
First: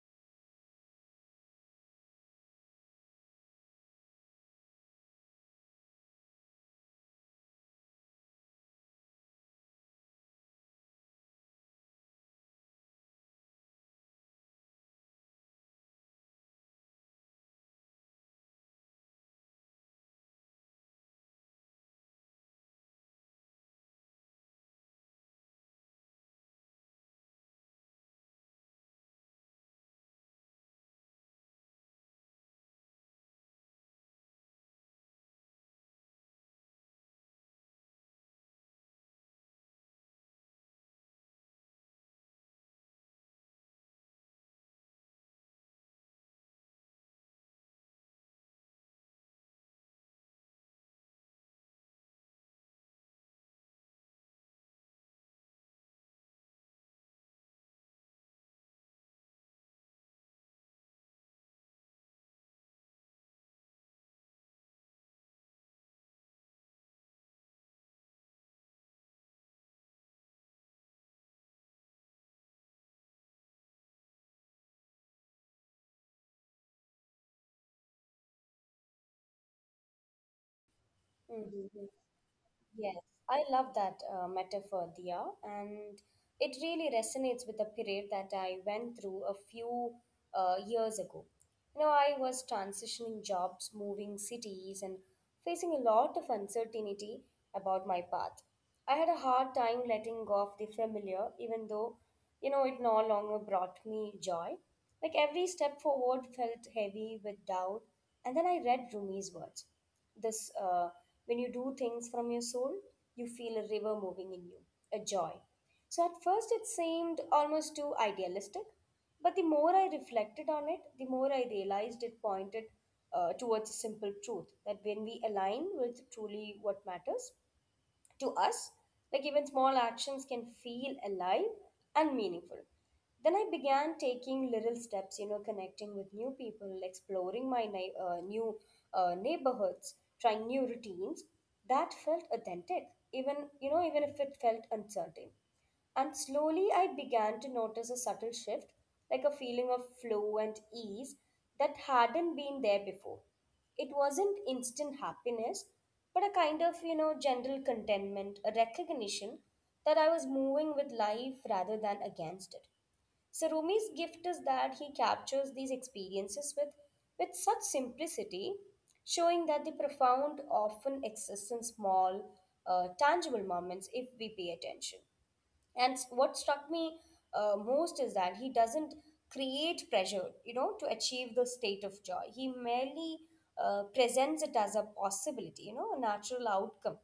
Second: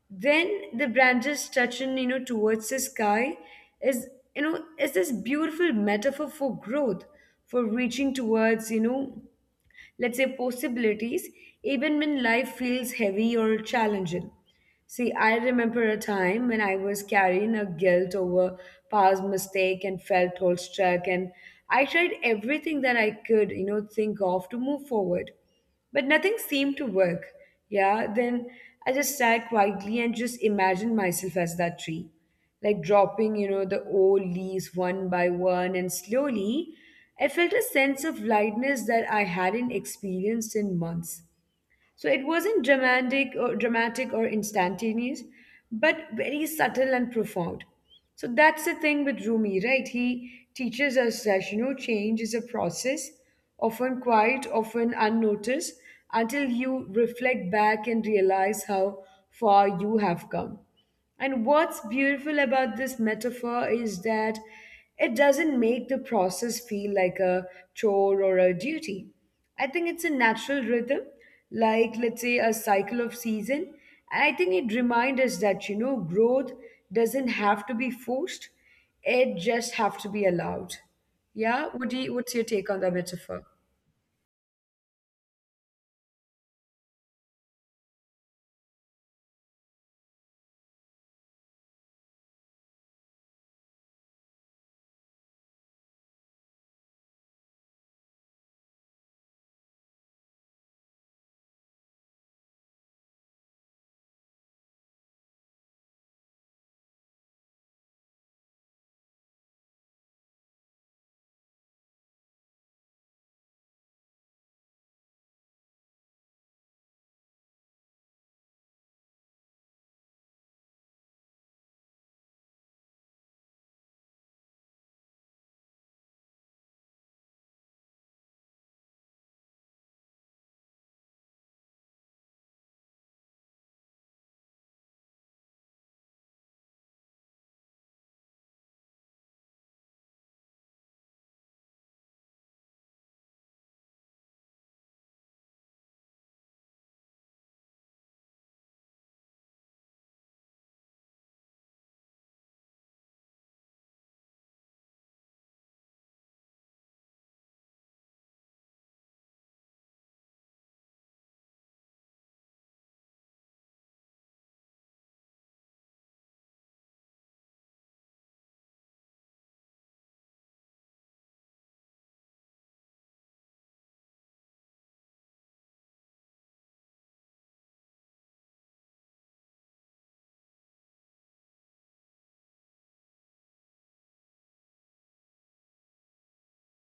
A: Then the branches touching, towards the sky is, is this beautiful metaphor for growth, for reaching towards, you know, let's say, possibilities, even when life feels heavy or challenging. See, I remember a time when I was carrying a guilt over past mistake and felt all stuck, and I tried everything that I could, think of to move forward, but nothing seemed to work. Yeah, then I just sat quietly and just imagined myself as that tree, like dropping, the old leaves one by one, and slowly I felt a sense of lightness that I hadn't experienced in months. So it wasn't dramatic or instantaneous, but very subtle and profound. So that's the thing with Rumi, right? He teaches us that you know change is a process, often quiet, often unnoticed, until you reflect back and realize how far you have come. And what's beautiful about this metaphor is that it doesn't make the process feel like a chore or a duty. I think it's a natural rhythm, like, let's say, a cycle of season. And I think it reminds us that, growth doesn't have to be forced. It just have to be allowed. Yeah? What do
B: Mm-hmm.
A: you, what's your take on the
B: Yes,
A: metaphor?
B: I love that metaphor, Dia, and it really resonates with a period that I went through a few years ago. You know, I was transitioning jobs, moving cities, and facing a lot of uncertainty about my path. I had a hard time letting go of the familiar, even though, you know, it no longer brought me joy. Like every step forward felt heavy with doubt, and then I read Rumi's words this when you do things from your soul, you feel a river moving in you, a joy. So at first it seemed almost too idealistic, but the more I reflected on it, the more I realized it pointed towards a simple truth that when we align with truly what matters to us, like even small actions can feel alive and meaningful. Then I began taking little steps, you know, connecting with new people, exploring my new neighborhoods, trying new routines that felt authentic, even, you know, even if it felt uncertain. And slowly I began to notice a subtle shift, like a feeling of flow and ease that hadn't been there before. It wasn't instant happiness, but a kind of, you know, general contentment, a recognition that I was moving with life rather than against it. So Rumi's gift is that he captures these experiences with such simplicity, showing that the profound often exists in small, tangible moments if we pay attention. And what struck me most is that he doesn't create pressure, you know, to achieve the state of joy. He merely presents it as a possibility, you know, a natural outcome,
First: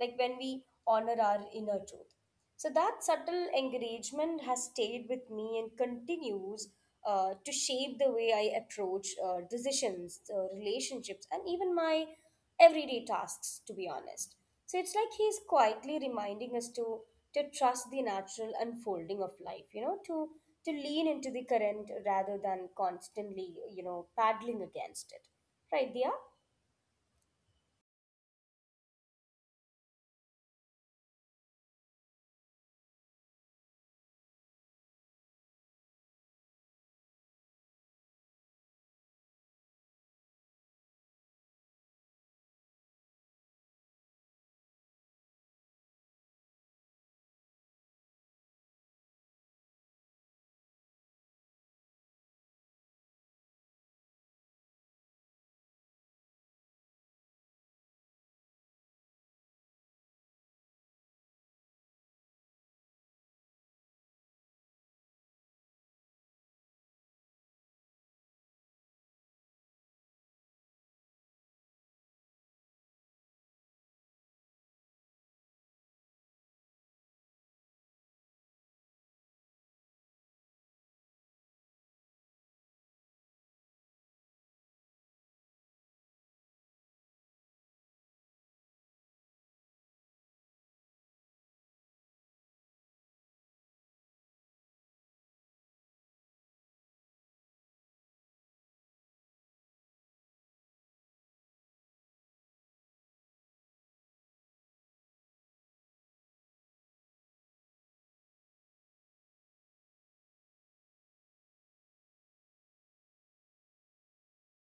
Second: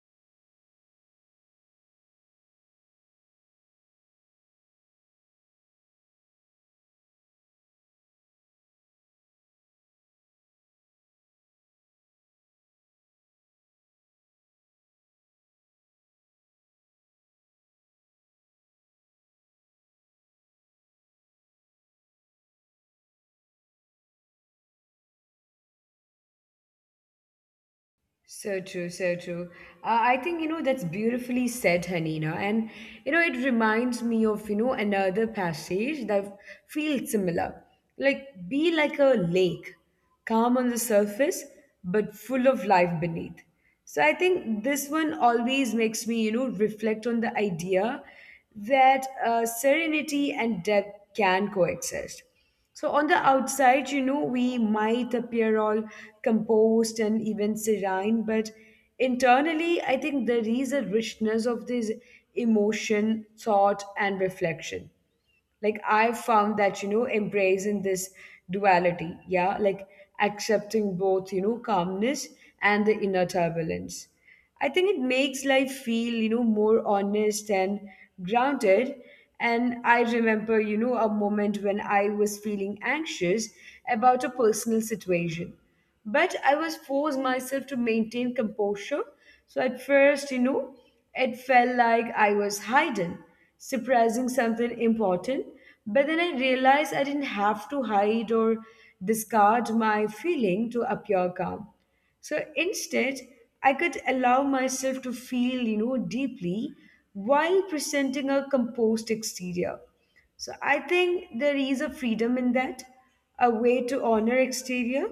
B: like when we honor our inner truth. So that subtle engagement has stayed with me and continues to shape the way I approach decisions, relationships, and even my everyday tasks, to be honest. So it's like he's quietly reminding us to trust the natural unfolding of life, you know, to lean into the current rather than constantly, you know, paddling against it. Right, Dia?
A: So true. I think, that's beautifully said, Hanina. And, it reminds me of, another passage that feels similar. Like, be like a lake, calm on the surface, but full of life beneath. So I think this one always makes me, reflect on the idea that serenity and depth can coexist. So on the outside, we might appear all composed and even serene, but internally, I think there is a richness of this emotion, thought, and reflection. Like I found that you know embracing this duality, yeah, like accepting both you know calmness and the inner turbulence, I think it makes life feel you know more honest and grounded. And I remember you know a moment when I was feeling anxious about a personal situation, but I was forced myself to maintain composure. So at first, it felt like I was hiding, suppressing something important. But then I realized I didn't have to hide or discard my feeling to appear calm. So instead, I could allow myself to feel, deeply while presenting a composed exterior. So I think there is a freedom in that, a way to honor exterior.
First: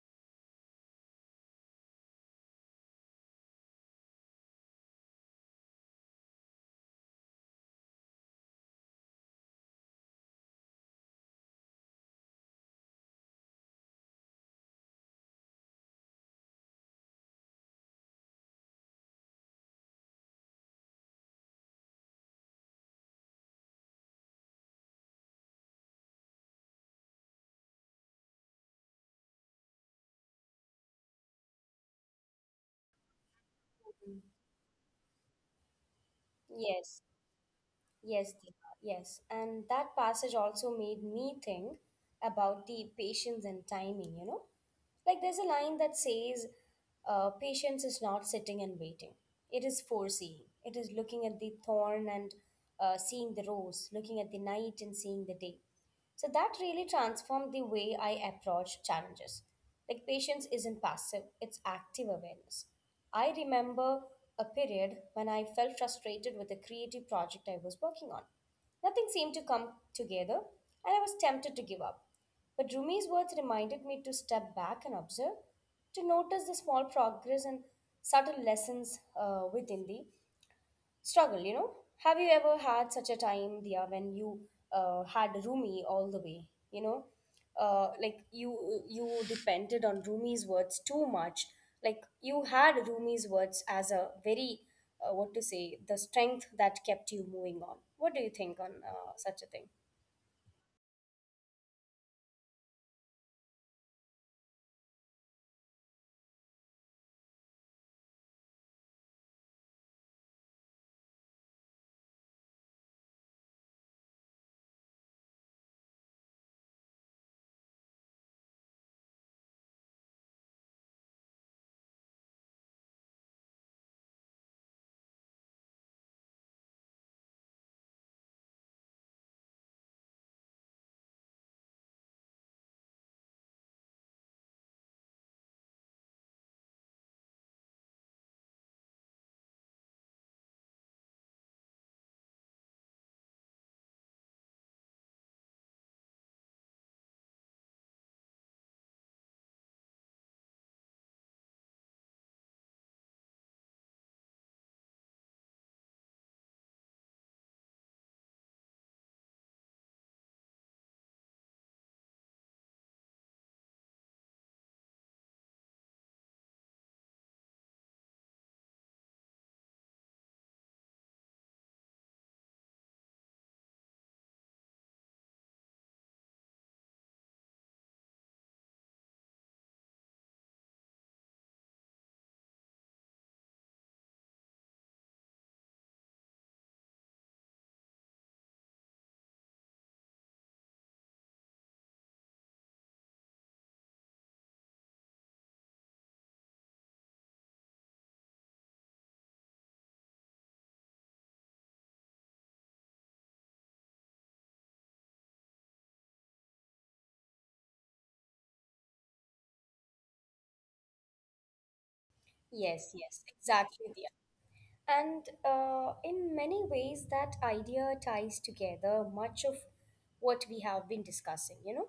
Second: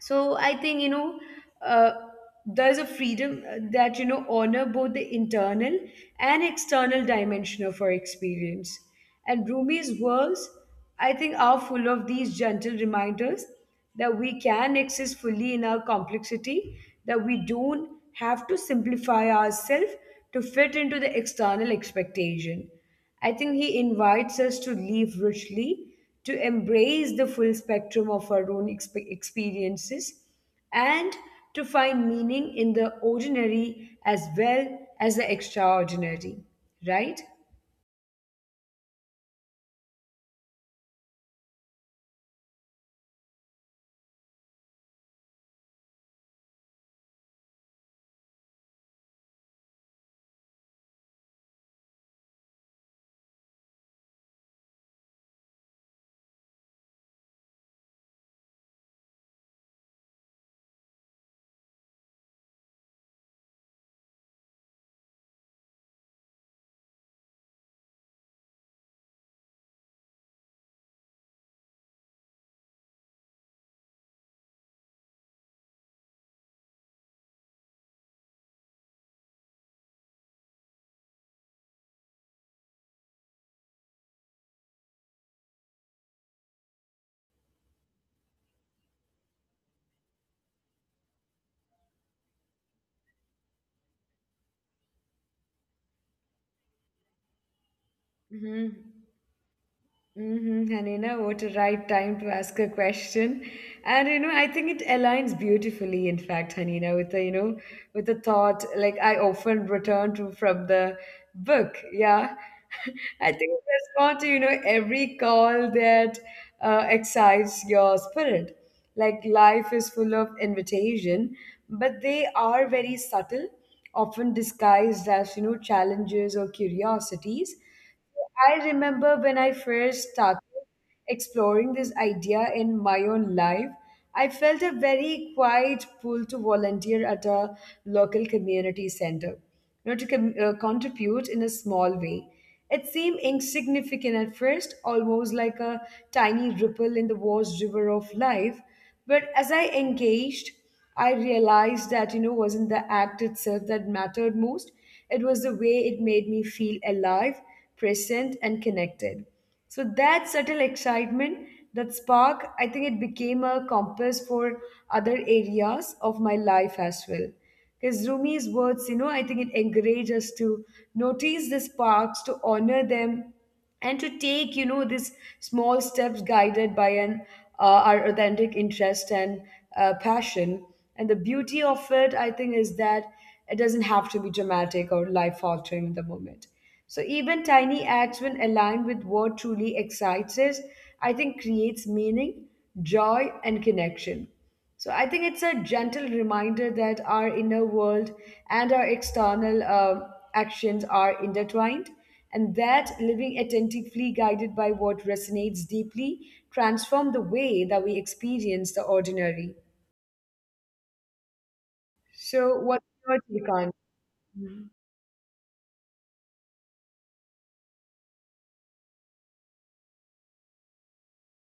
A: So I think, uh, there's a freedom that you know honor both the internal and external dimension of our experience. And Rumi's words, I think, are full of these gentle reminders that we can exist fully in our complexity, that we don't have to simplify ourselves to fit into the external expectation. I think he invites us to live richly, to embrace the full spectrum of our own experiences, and to find meaning in the ordinary as
B: Mm.
A: well as the extraordinary,
B: Yes,
A: right?
B: yes, Dia, yes. And that passage also made me think about the patience and timing, you know? Like there's a line that says, patience is not sitting and waiting. It is foreseeing. It is looking at the thorn and seeing the rose, looking at the night and seeing the day. So that really transformed the way I approach challenges. Like patience isn't passive, it's active awareness. I remember a period when I felt frustrated with a creative project I was working on. Nothing seemed to come together, and I was tempted to give up. But Rumi's words reminded me to step back and observe, to notice the small progress and subtle lessons within the struggle, you know. Have you ever had such a time, Dia, when you had Rumi all the way, you know? Like you depended on Rumi's words too much. Like you had Rumi's words as a very what to say, the strength that kept you moving on. What do you think
A: Hmm.
B: on such a thing?
A: Mm-hmm. And you know, what a right time to ask a question. And you know, I think it aligns beautifully, in fact, Hanina, with the, with the thought like I often return to from the book. Yeah. (laughs) I think it responds to, every call that excites your spirit. Like life is full of invitation, but they are very subtle, often disguised as, challenges or curiosities. I remember when I first started exploring this idea in my own life, I felt a very quiet pull to volunteer at a local community center, to contribute in a small way. It seemed insignificant at first, almost like a tiny ripple in the vast river of life. But as I engaged, I realized that, wasn't the act itself that mattered most. It was the way it made me feel alive, present, and connected. So that subtle excitement, that spark, I think it became a compass for other areas of my life as well. Because Rumi's words, I think it encourages us to notice the sparks, to honor them, and to take you know these small steps guided by an our authentic interest and passion. And the beauty of it, I think, is that it doesn't have to be dramatic or life altering in the moment. So even tiny acts, when aligned with what truly excites us, I think creates meaning, joy, and connection. So I think it's a gentle reminder that our inner world and our external actions are intertwined, and that living attentively, guided by what resonates deeply, transform the way that we experience the ordinary. So
B: Yes,
A: what's
B: yes,
A: your take
B: exactly,
A: on?
B: Dia. And in many ways, that idea ties together much of what we have been discussing, you know,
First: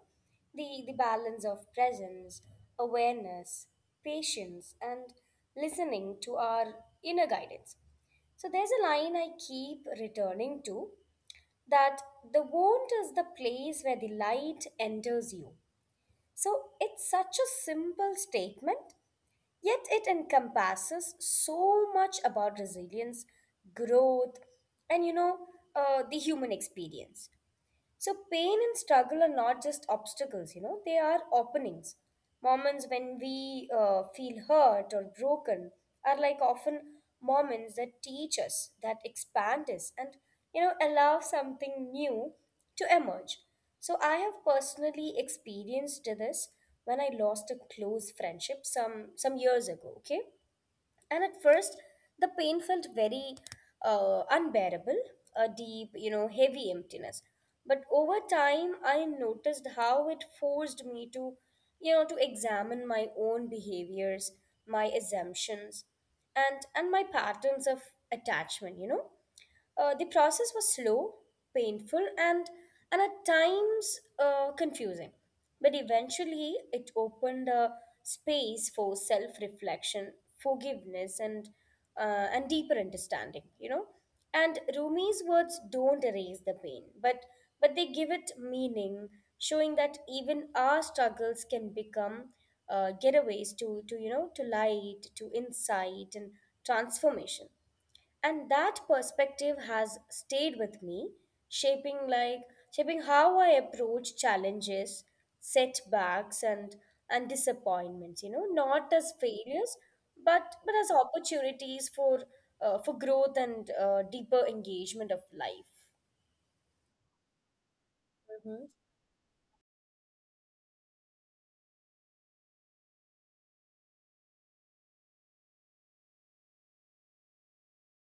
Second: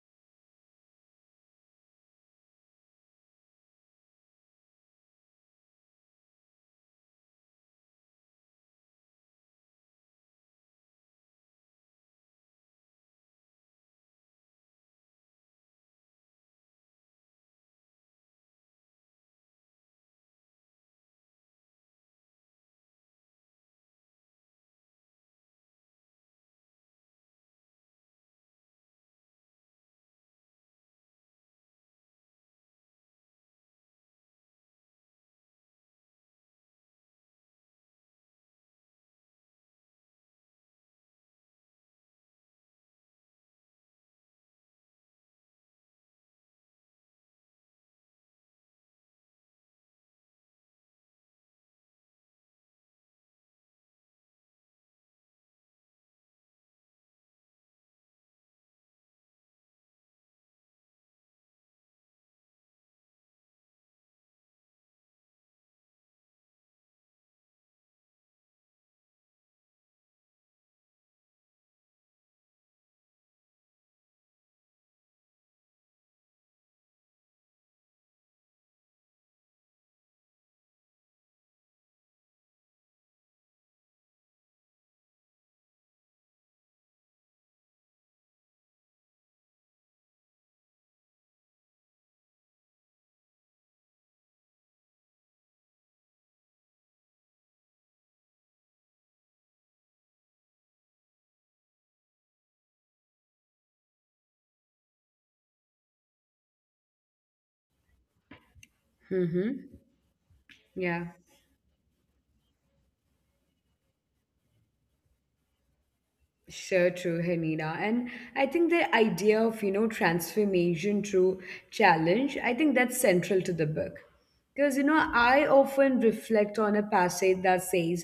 B: the balance of presence, awareness, patience, and listening to our inner guidance. So there's a line I keep returning to that the wound is the place where the light enters you. So it's such a simple statement, yet it encompasses so much about resilience, growth, and you know, the human experience. So pain and struggle are not just obstacles, you know, they are openings. Moments when we feel hurt or broken are like often moments that teach us, that expand us, and, you know, allow something new to emerge. So I have personally experienced this when I lost a close friendship some years ago, okay? And at first, the pain felt very unbearable, a deep, you know, heavy emptiness. But over time, I noticed how it forced me to, you know, to examine my own behaviors, my assumptions, and my patterns of attachment. You know, the process was slow, painful, and at times confusing. But eventually, it opened a space for self reflection, forgiveness, and deeper understanding, you know. And Rumi's words don't erase the pain, but they give it meaning, showing that even our struggles can become getaways to, you know, to light, to insight, and transformation, and that perspective has stayed with me, shaping like shaping how I approach challenges, setbacks, and disappointments, you know, not as
A: Mm-hmm.
B: failures but as
A: Yeah.
B: opportunities for growth and deeper engagement of life.
A: Sure, true, Hanina. And I think the idea of, transformation through challenge, I think that's central to the book. Because, I often reflect on a passage that says,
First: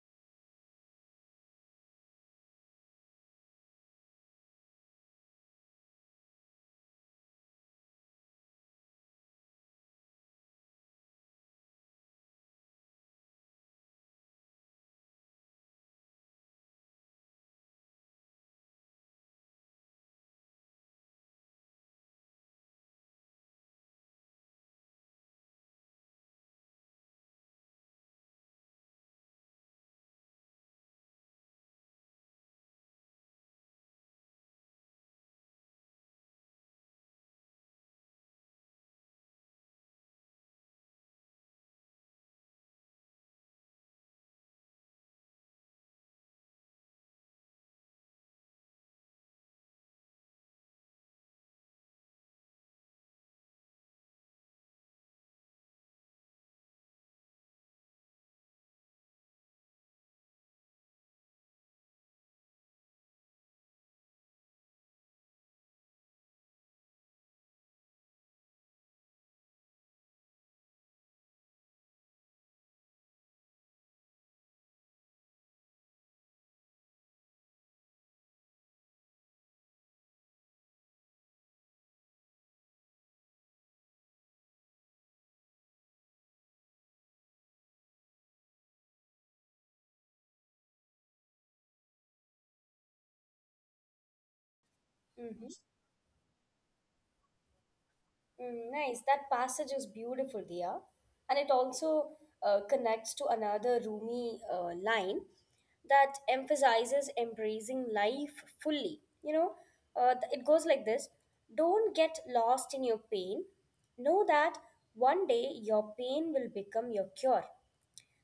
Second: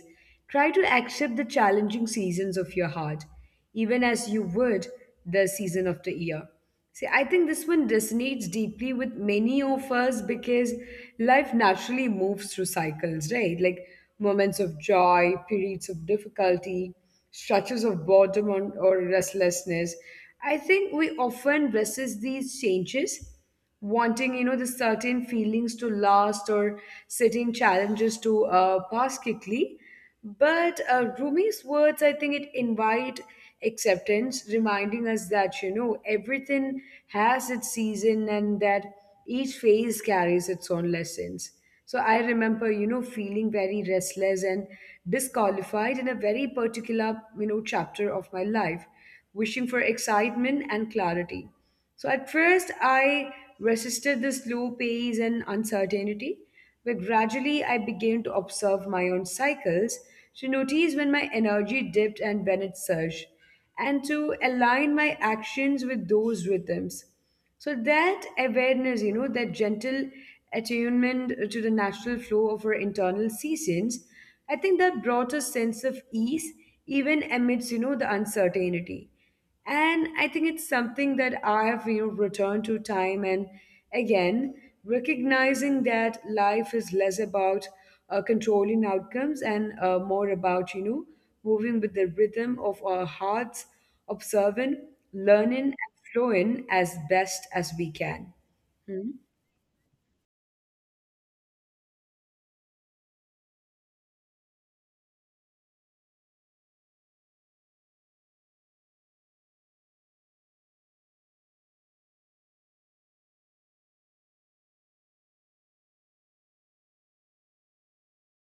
A: try to accept the challenging seasons of your heart, even as you would the season of the year. See, I think this one resonates deeply with many of us because life naturally moves through cycles, right? Like moments of joy, periods of difficulty, stretches of boredom or restlessness. I think we often resist these changes, wanting, the certain feelings to last or certain challenges to pass quickly. But Rumi's words, I think it invite acceptance, reminding us that, you know, everything has its season and that each phase carries its own lessons. So I remember, you know, feeling very restless and disqualified in a very particular, you know, chapter of my life, wishing for excitement and clarity. So at first, I resisted the slow pace and uncertainty, but gradually I began to observe my own cycles to notice when my energy dipped and when it surged, and to align my actions with those rhythms. So that awareness, you know, that gentle attunement to the natural flow of our internal seasons, I think that brought a sense of ease even amidst, you know, the uncertainty. And I think it's something that I have, you know, returned to time and again, recognizing that life is less about controlling outcomes and more about, you know, moving with the rhythm of our hearts, observing, learning,
B: Hmm
A: and flowing as best as we can.
B: Mm,
A: Hmm?
B: nice. That passage is beautiful, Dia. And it also connects to another Rumi line that emphasizes embracing life fully. You know, it goes like this: don't get lost in your pain. Know that one day your pain will become your cure.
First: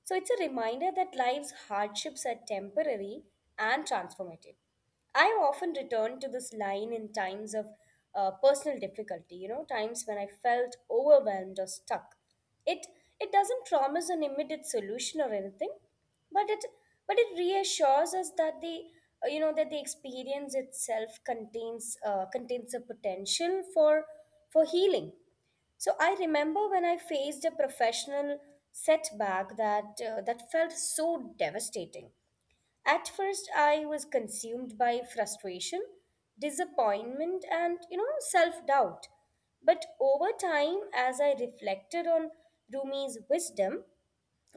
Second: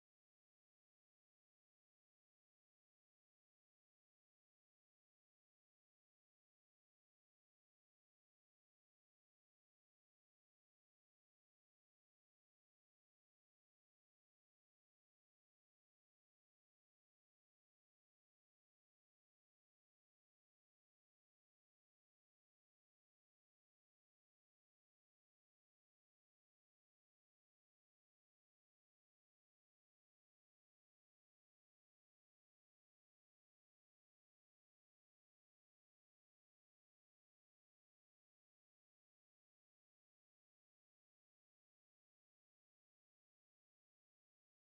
B: So it's a reminder that life's hardships are temporary and transformative. I often return to this line in times of personal difficulty, you know, times when I felt overwhelmed or stuck. It it doesn't promise an immediate solution or anything, but it reassures us that the you know that the experience itself contains a potential for healing. So I remember when I faced a professional setback that that felt so devastating. At first I was consumed by frustration, disappointment, and you know self-doubt. But over time, as I reflected on Rumi's wisdom,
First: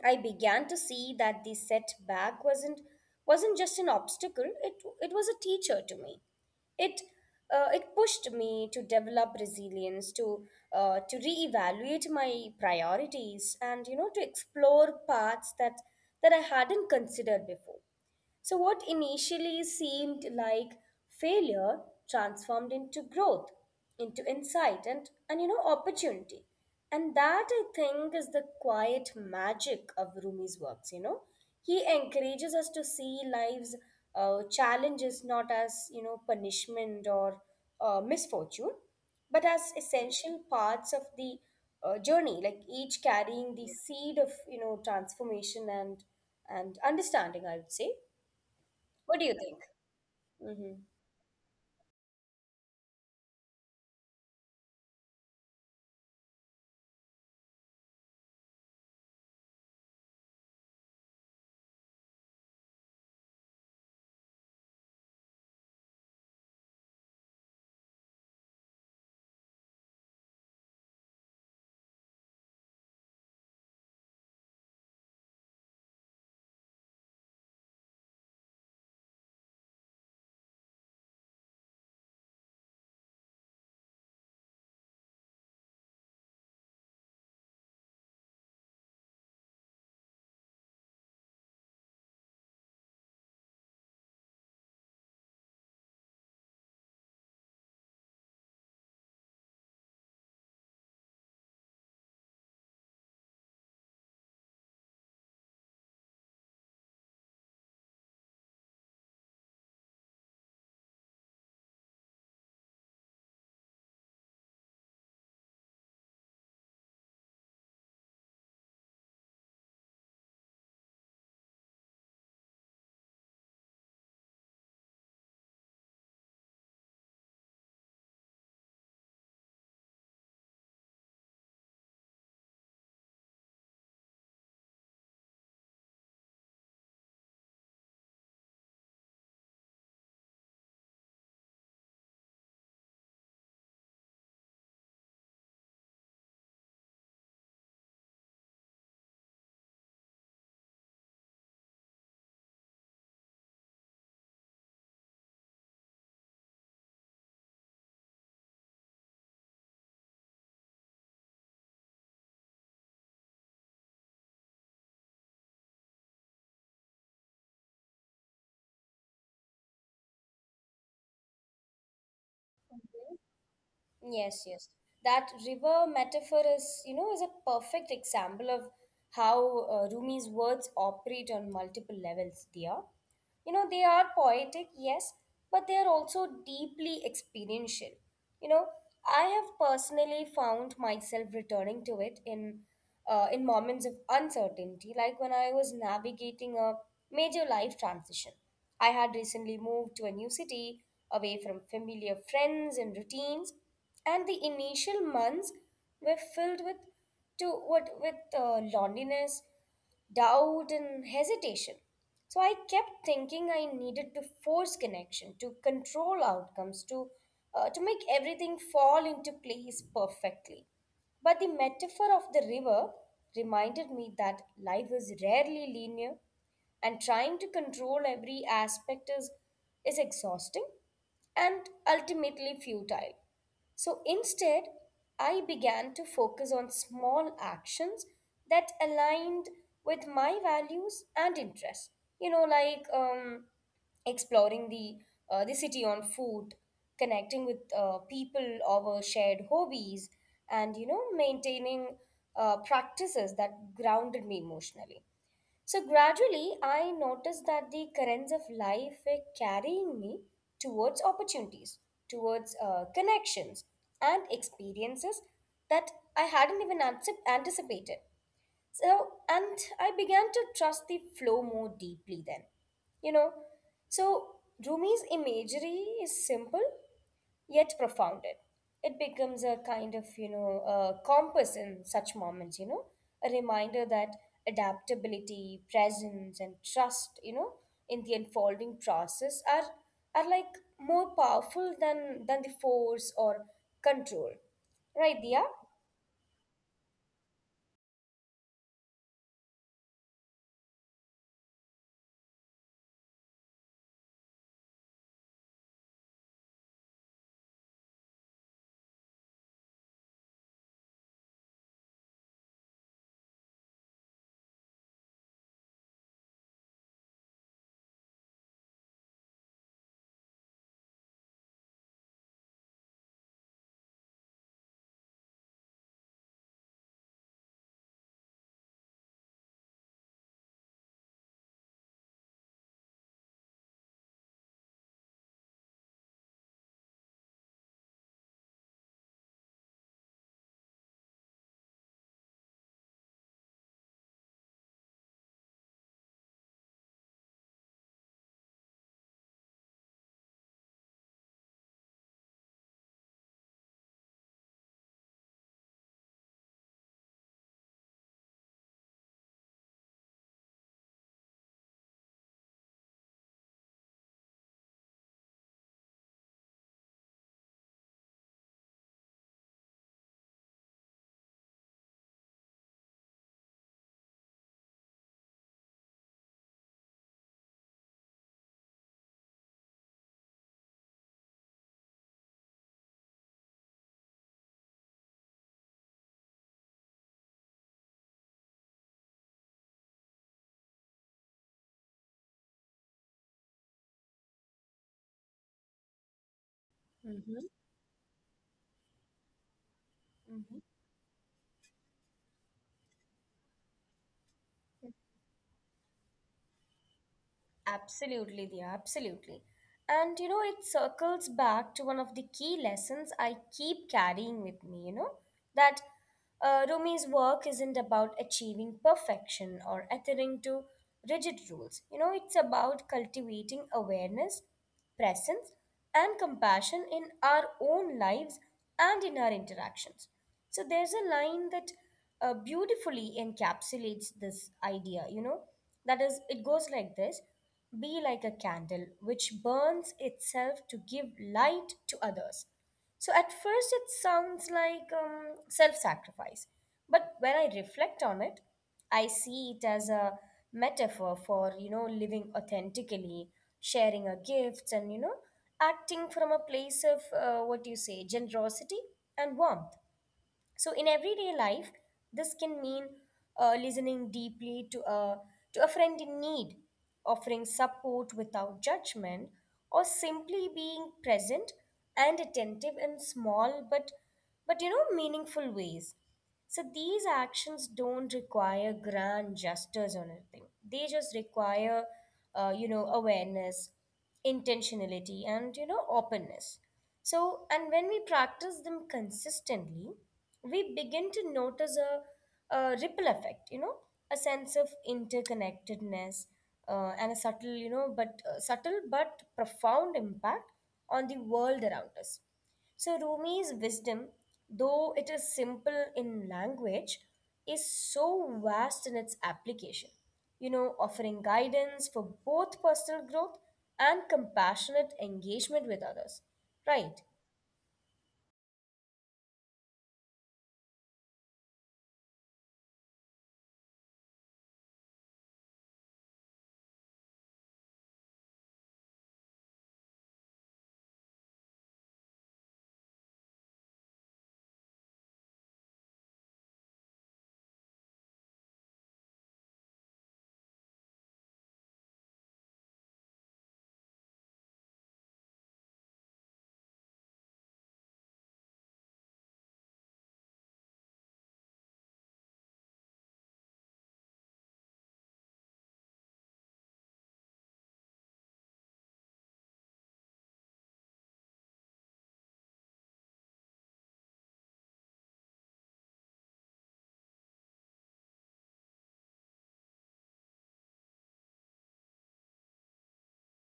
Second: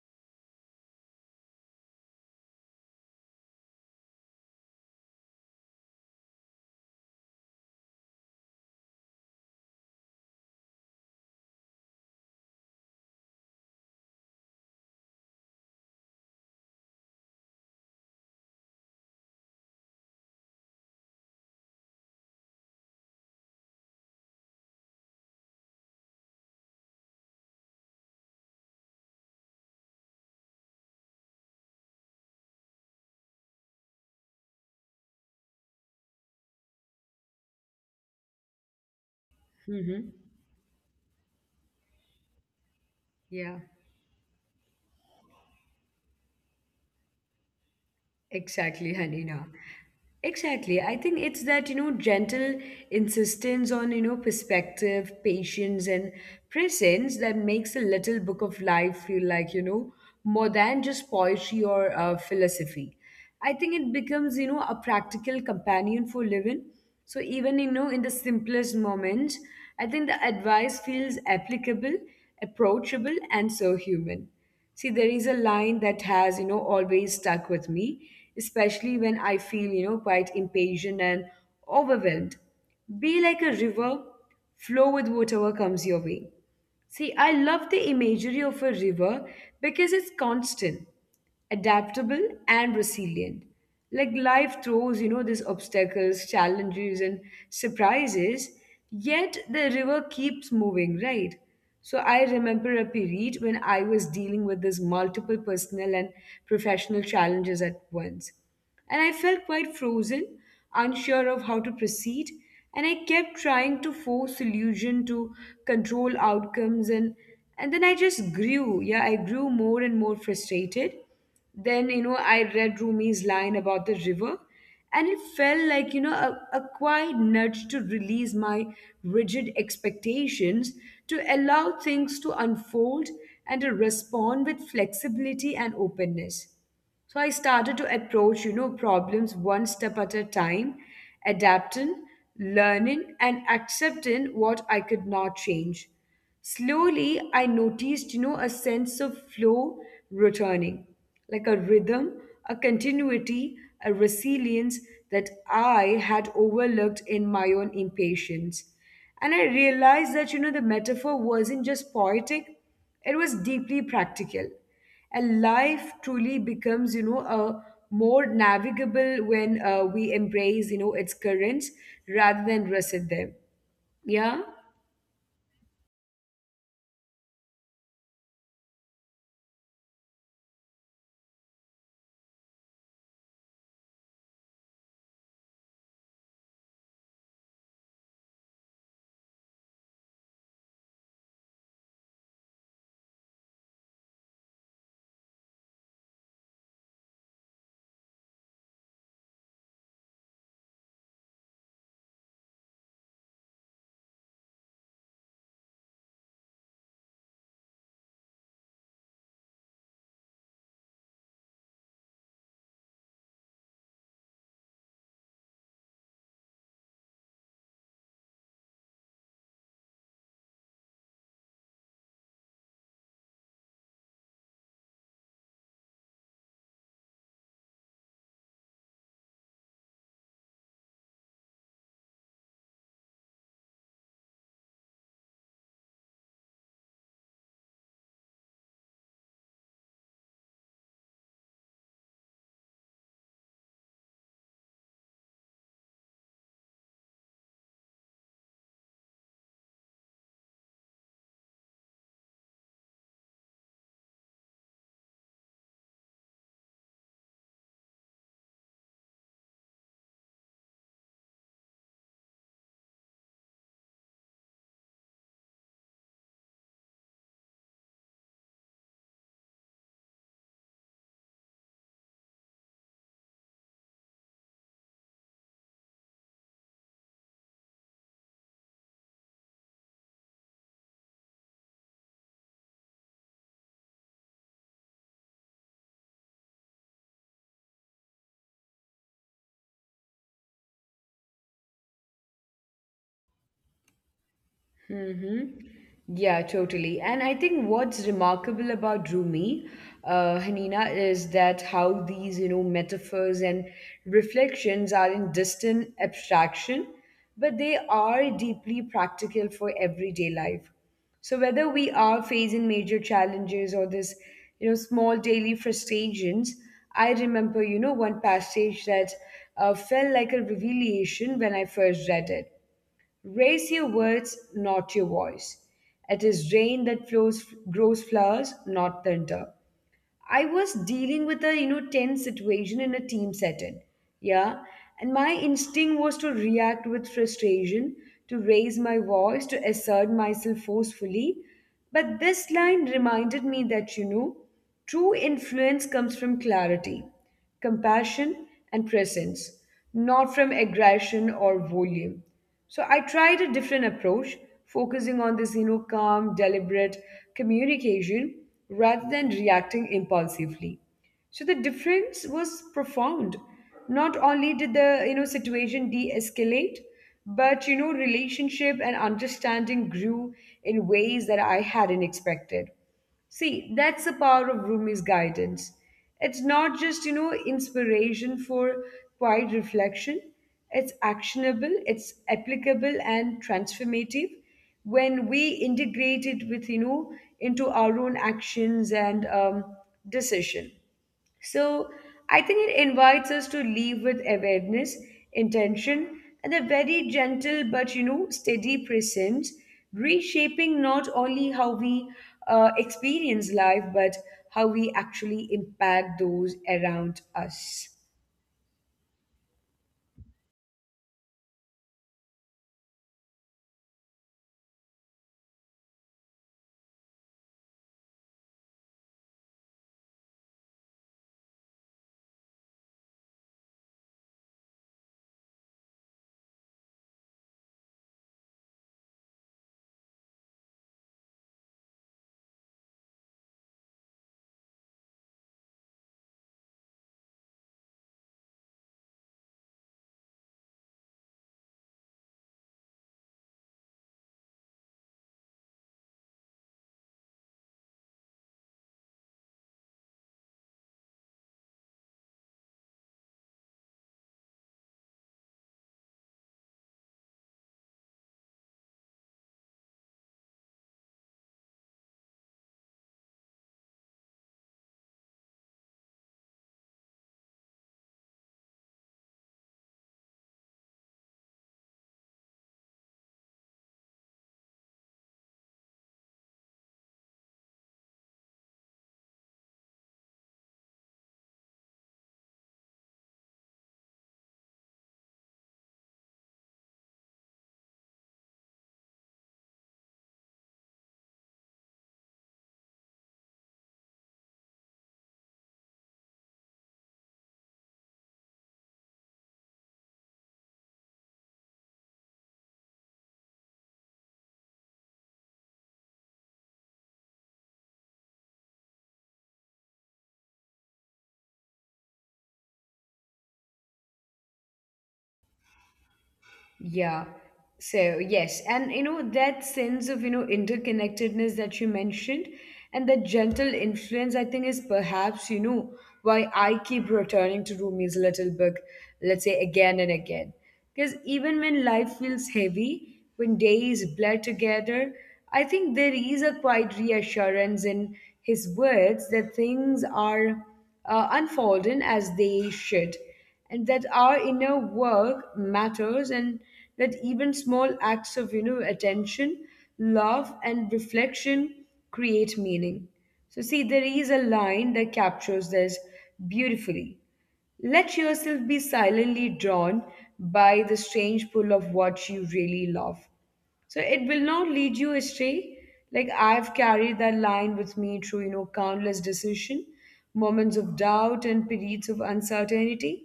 B: I began to see that the setback wasn't just an obstacle. It was a teacher to me. It it pushed me to develop resilience, to reevaluate my priorities, and you know to explore paths that I hadn't considered before. So what initially seemed like failure transformed into growth, into insight, and you know, opportunity. And that I think is the quiet magic of Rumi's works, you know. He encourages us to see life's challenges not as, you know, punishment or misfortune, but as
A: Mm-hmm.
B: essential parts of the journey, like each carrying
A: Yeah.
B: the seed of, you know, transformation and understanding, I would say.
A: Exactly,
B: What do you
A: Hanina.
B: think?
A: Exactly.
B: Mm-hmm.
A: I think it's that, you know, gentle insistence on, you know, perspective, patience, and presence that makes the little book of life feel like, you know, more than just poetry or philosophy. I think it becomes, you know, a practical companion for living. So even, you know, in the simplest moments, I think the advice feels applicable, approachable, and so human. See, there is a line that has, you know, always stuck with me, especially when I feel, you know, quite impatient and overwhelmed. Be like a river, flow with whatever comes your way. See, I love the imagery of a river because it's constant, adaptable, and resilient. Like life throws, you know, these obstacles, challenges, and surprises, yet the river keeps moving, right? So I remember a period when I was dealing with this multiple personal and professional challenges at once and I felt quite frozen, unsure of how to proceed, and I kept trying to force solution to control outcomes, and then I just grew. Yeah, I grew more and more frustrated. Then, you know, I read Rumi's line about the river, and it felt like, you know, a quiet nudge to release my rigid expectations, to allow things to unfold and to respond with flexibility and openness. So I started to approach, you know, problems one step at a time, adapting, learning, and accepting what I could not change. Slowly, I noticed, you know, a sense of flow returning, like a rhythm, a continuity, a resilience that I had overlooked in my own impatience. And I realized that, you know, the metaphor wasn't just poetic, it was deeply practical. And life truly becomes, you know, a more navigable when we embrace, you know, its currents rather than resist them. Yeah.
B: Yes, yes. That river metaphor is, you know, is a perfect example of how Rumi's words operate on multiple levels, Dia. You know, they are poetic, yes, but they are also deeply experiential. You know, I have personally found myself returning to it in moments of uncertainty, like when I was navigating a major life transition. I had recently moved to a new city, away from familiar friends and routines, and the initial months were filled with to what with loneliness, doubt, and hesitation. So I kept thinking I needed to force connection, to control outcomes, to make everything fall into place perfectly. But the metaphor of the river reminded me that life is rarely linear, and trying to control every aspect is exhausting and ultimately futile. So instead, I began to focus on small actions that aligned with my values and interests. You know, like exploring the city on foot, connecting with people over shared hobbies, and you know, maintaining practices that grounded me emotionally. So gradually, I noticed that the currents of life were carrying me towards opportunities, towards connections, and experiences that I hadn't even anticip- anticipated. So, and I began to trust the flow more deeply then. You know, so Rumi's imagery is simple yet profounded. It becomes a kind of, you know, a compass in such moments, you know, a reminder that adaptability, presence, and trust, you know, in the unfolding process are like more powerful than the force or control. Right, Dia?
A: Mm-hmm. Yeah, totally. And I think what's remarkable about Rumi, Hanina, is that how these, you know, metaphors and reflections are in distant abstraction, but they are deeply practical for everyday life. So whether we are facing major challenges or this, you know, small daily frustrations, I remember, you know, one passage that felt like a revelation when I first read it: raise your words, not your voice. It is rain that flows, grows flowers, not thunder. I was dealing with a, you know, tense situation in a team setting, yeah, and my instinct was to react with frustration, to raise my voice, to assert myself forcefully. But this line reminded me that, you know, true influence comes from clarity, compassion, and presence, not from aggression or volume. So I tried a different approach, focusing on this, you know, calm, deliberate communication rather than reacting impulsively. So the difference was profound. Not only did the, you know, situation de-escalate, but, you know, relationship and understanding grew in ways that I hadn't expected. See, that's the power of Rumi's guidance. It's not just, you know, inspiration for quiet reflection. It's actionable, it's applicable and transformative when we integrate it with, you know, into our own actions and decision. So I think it invites us to leave with awareness, intention, and a very
B: Hmm.
A: gentle but, you know, steady presence, reshaping not only how we experience life but how we actually impact those around us.
B: Absolutely, dear, absolutely. And you know, it circles back to one of the key lessons I keep carrying with me, you know, that Rumi's work isn't about achieving perfection or adhering to rigid rules. You know, it's about cultivating awareness, presence, and compassion in our own lives and in our interactions. So there's a line that beautifully encapsulates this idea, you know, that is, it goes like this: be like a candle which burns itself to give light to others. So at first, it sounds like self sacrifice. But when I reflect on it, I see it as a metaphor for, you know, living authentically, sharing our gifts, and, you know, acting from a place of what do you say, generosity and warmth. So in everyday life, this can mean listening deeply to a friend in need, offering support without judgment, or simply being present and attentive in small but you know meaningful ways. So these actions don't require grand gestures or anything. They just require, you know, awareness, intentionality, and you know, openness. So, and when we practice them consistently, we begin to notice a ripple effect, you know, a sense of interconnectedness and a subtle, you know, but subtle but profound impact on the world around us. So Rumi's wisdom, though it is simple in language, is so vast in its application, you know, offering guidance for both personal growth and compassionate engagement with others. Right?
A: Yeah. So, yes. And, you know, that sense of, you know, interconnectedness that you mentioned and that gentle influence, I think, is perhaps, you know, why I keep returning to Rumi's little book, let's say again and again. Because even when life feels heavy, when days blur together, I think there is a quiet reassurance in his words that things are unfolding as they should and that our inner work matters and that even small acts of, you know, attention, love, and reflection create meaning. So, see, there is a line that captures this beautifully: let yourself be silently drawn by the strange pull of what you really love, so it will not lead you astray. Like I've carried that line with me through, you know, countless decision, moments of doubt and periods of uncertainty.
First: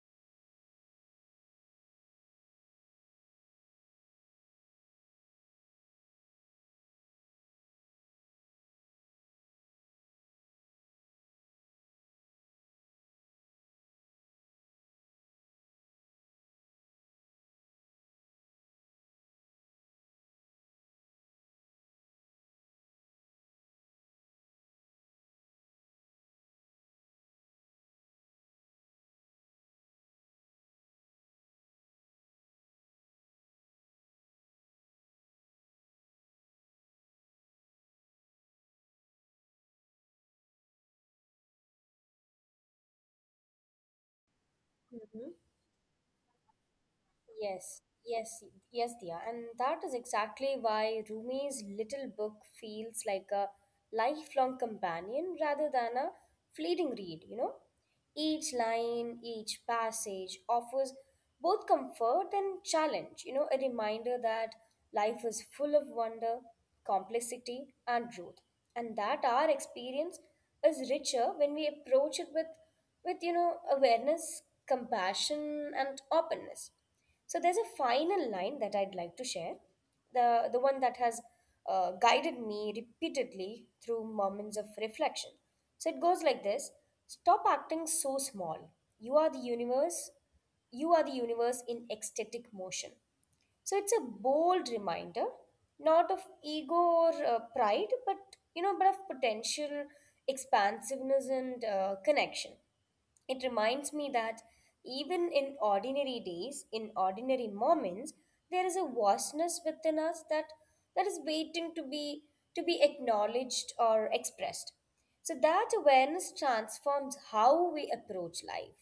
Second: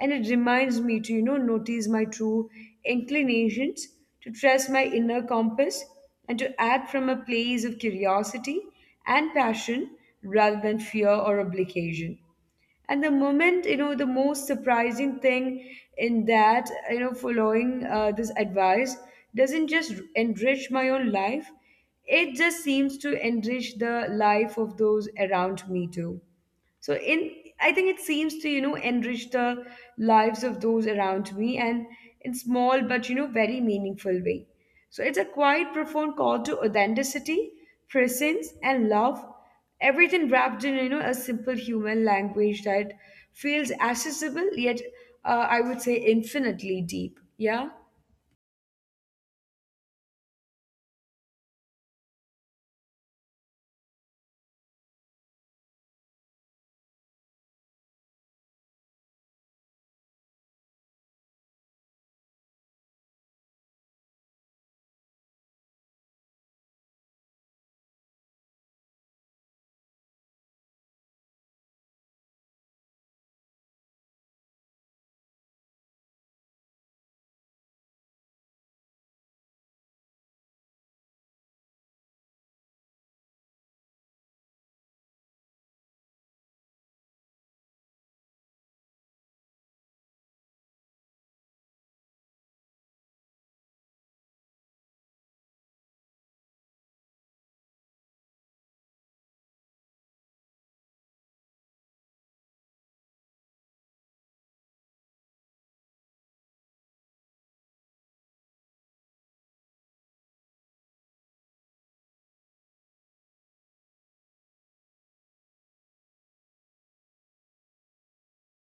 A: And it reminds me to, you know, notice my true inclinations, to trust my inner compass, and to act from a place of curiosity and passion rather than fear or obligation. And the moment, you know, the most surprising thing in that, you know, following this advice doesn't just enrich my own life, it just seems to enrich the life of those around me too. So, in, I think it seems to, you know, enrich the lives of those around me and in small but, you know, very meaningful way. So it's a quite profound call to authenticity, presence, and love, everything wrapped in, you know, a simple human language that feels accessible yet, I would say, infinitely deep.
B: Yes,
A: Yeah.
B: yes, yes, Dia. And that is exactly why Rumi's little book feels like a lifelong companion rather than a fleeting read, you know? Each line, each passage offers both comfort and challenge, you know, a reminder that life is full of wonder, complexity, and growth, and that our experience is richer when we approach it with, you know, awareness, compassion, and openness. So there's a final line that I'd like to share, the one that has guided me repeatedly through moments of reflection. So it goes like this: stop acting so small. You are the universe. You are the universe in ecstatic motion. So it's a bold reminder, not of ego or pride, but you know, but of potential, expansiveness, and connection. It reminds me that even in ordinary days, in ordinary moments, there is a vastness within us that is waiting to be acknowledged or expressed. So that awareness transforms how we approach life.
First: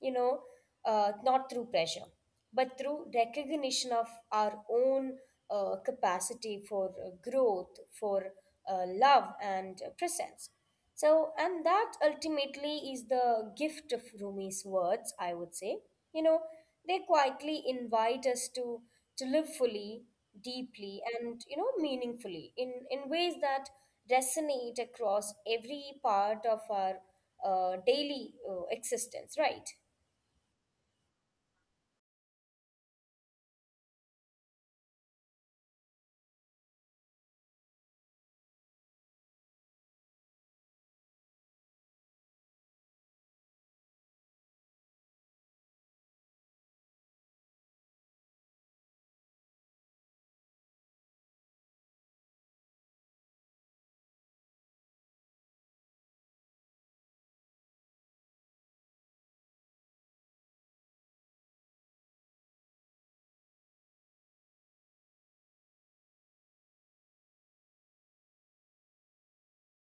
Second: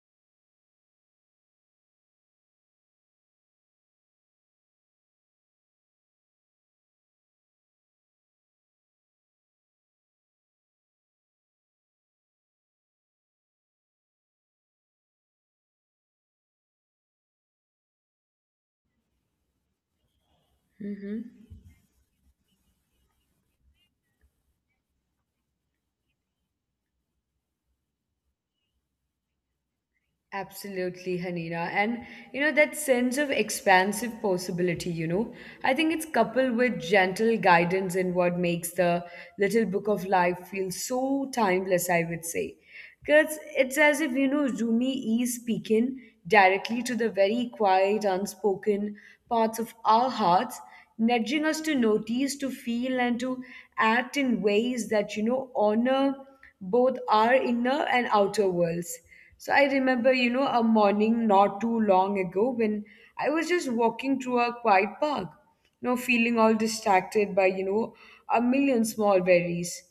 B: You know, not through pressure, but through recognition of our own capacity for growth, for love, and presence. So, and that ultimately is the gift of Rumi's words, I would say. You know, they quietly invite us to live fully, deeply, and you know, meaningfully in ways that resonate across every part of our daily existence. Right?
A: Absolutely, Hanina. And, you know, that sense of expansive possibility, you know, I think it's coupled with gentle guidance in what makes the little book of life feel so timeless, I would say. Because it's as if, you know, Rumi is speaking directly to the very quiet, unspoken parts of our hearts, nudging us to notice, to feel, and to act in ways that, you know, honor both our inner and outer worlds. So I remember, you know, a morning not too long ago when I was just walking through a quiet park, you know, feeling all distracted by, you know, a million small worries.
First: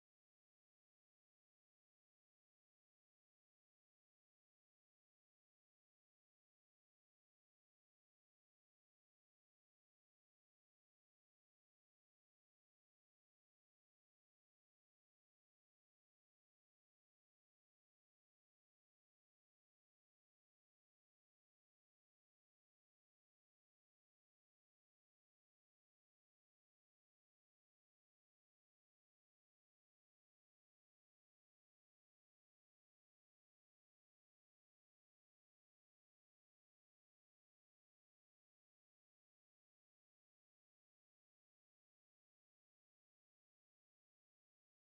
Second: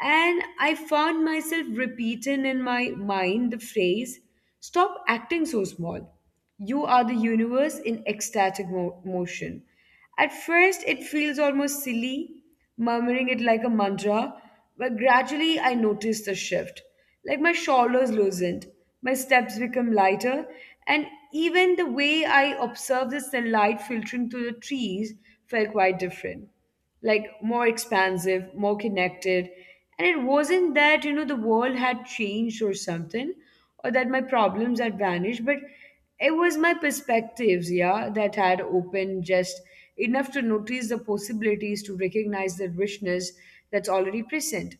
A: And I found myself repeating in my mind the phrase, stop acting so small. You are the universe in ecstatic motion. At first, it feels almost silly, murmuring it like a mantra, but gradually I notice the shift. Like my shoulders loosened, my steps become lighter, and even the way I observe the sunlight filtering through the trees felt quite different, like more expansive, more connected. And it wasn't that, you know, the world had changed or something, or that my problems had vanished, but it was my perspectives, yeah, that had opened just enough to notice the possibilities, to recognize the richness that's already present.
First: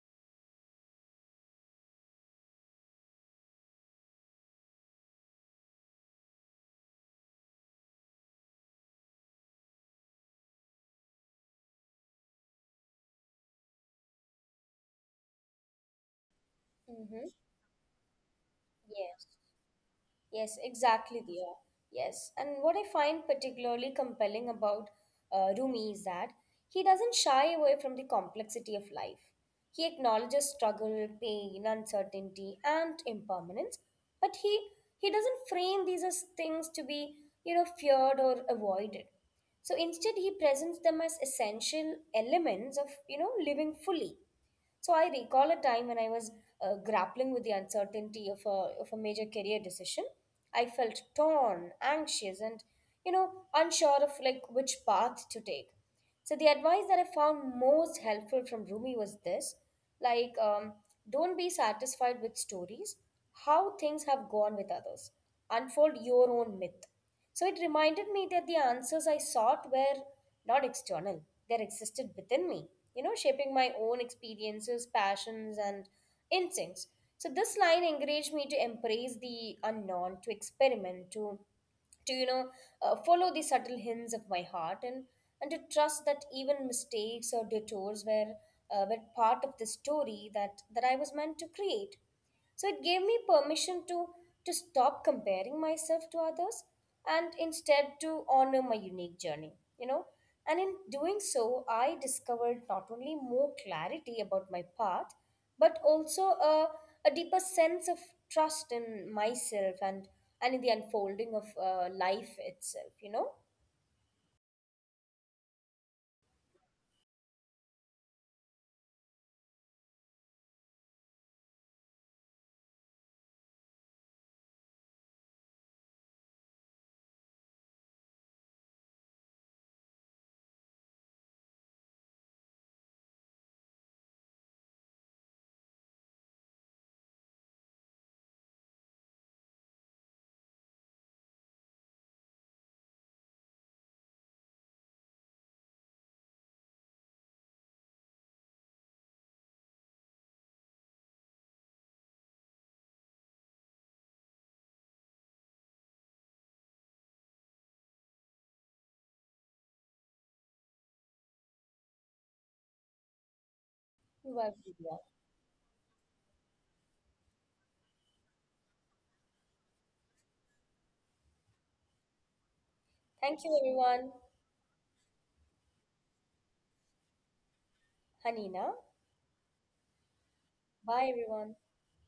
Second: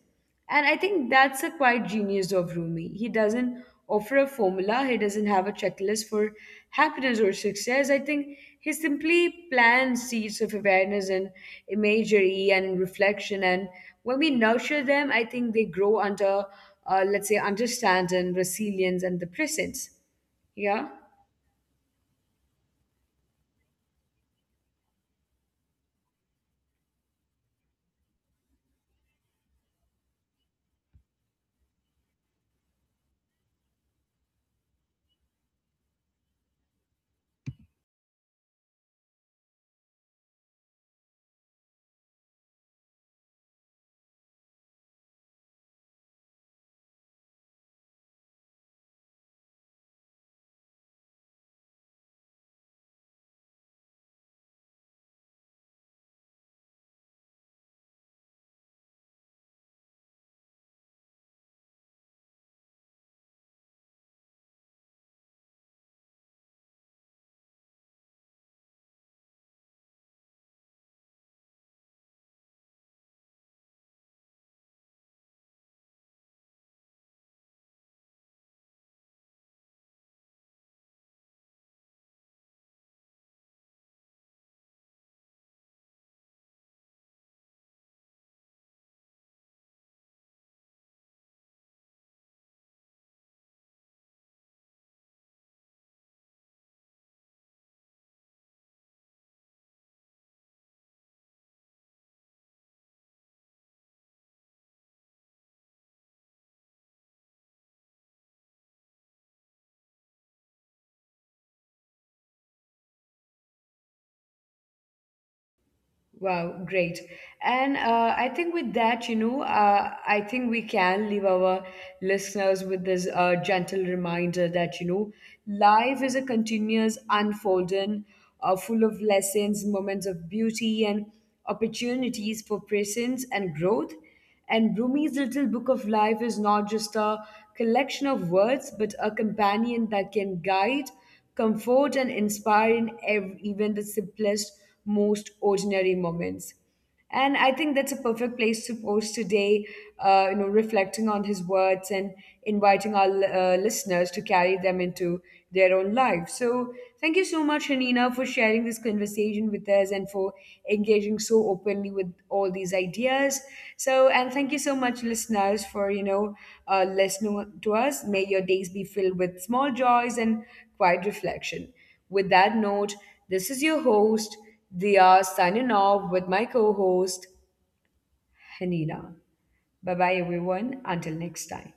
A: And I think that's a quite genius of Rumi. He doesn't offer a formula, he doesn't have a checklist for happiness or success. I think he simply plants seeds of awareness and imagery and reflection. And when we nurture them, I think they grow under, let's
B: Mm-hmm.
A: say, understand and resilience and the
B: Yes.
A: presence.
B: Yes,
A: Yeah.
B: exactly, Diya. Yes. And what I find particularly compelling about Rumi is that he doesn't shy away from the complexity of life. He acknowledges struggle, pain, uncertainty, and impermanence, but he doesn't frame these as things to be, you know, feared or avoided. So instead, he presents them as essential elements of, you know, living fully. So I recall a time when I was grappling with the uncertainty of a major career decision. I felt torn, anxious, and you know unsure of like which path to take. So the advice that I found most helpful from Rumi was this: like, don't be satisfied with stories, how things have gone with others. Unfold your own myth. So it reminded me that the answers I sought were not external, they existed within me, you know, shaping my own experiences, passions, and instincts. So this line encouraged me to embrace the unknown, to experiment, to to you know follow the subtle hints of my heart and to trust that even mistakes or detours were part of the story that I was meant to create. So it gave me permission to stop comparing myself to others and instead to honor my unique journey, you know. And in doing so, I discovered not only more clarity about my path, but also a deeper sense of trust in myself and in the unfolding of life itself, you know.
A: Wow, great. And I think with that, you know, I think we can leave our listeners with this gentle reminder that, you know, life is a continuous unfolding, full of lessons, moments of beauty, and opportunities for presence and growth. And Rumi's little book of life is not just a collection of words, but a companion that can guide, comfort, and inspire in even the simplest, most ordinary moments. And I think that's a perfect place to pause today, you know, reflecting on his words and inviting our listeners to carry them into their own life. So, thank you so much, Hanina, for sharing this conversation with us and for engaging so openly with all these ideas. So,
B: Well,
A: and thank you
B: yeah.
A: so much, listeners, for, you know, listening to us. May your days be filled with small joys and quiet reflection. With that note,
B: Thank you,
A: this is
B: everyone.
A: your host, Dia, signing off with my co-host,
B: Hanina.
A: Hanina. Bye bye,
B: Bye,
A: everyone. Until
B: everyone.
A: next time.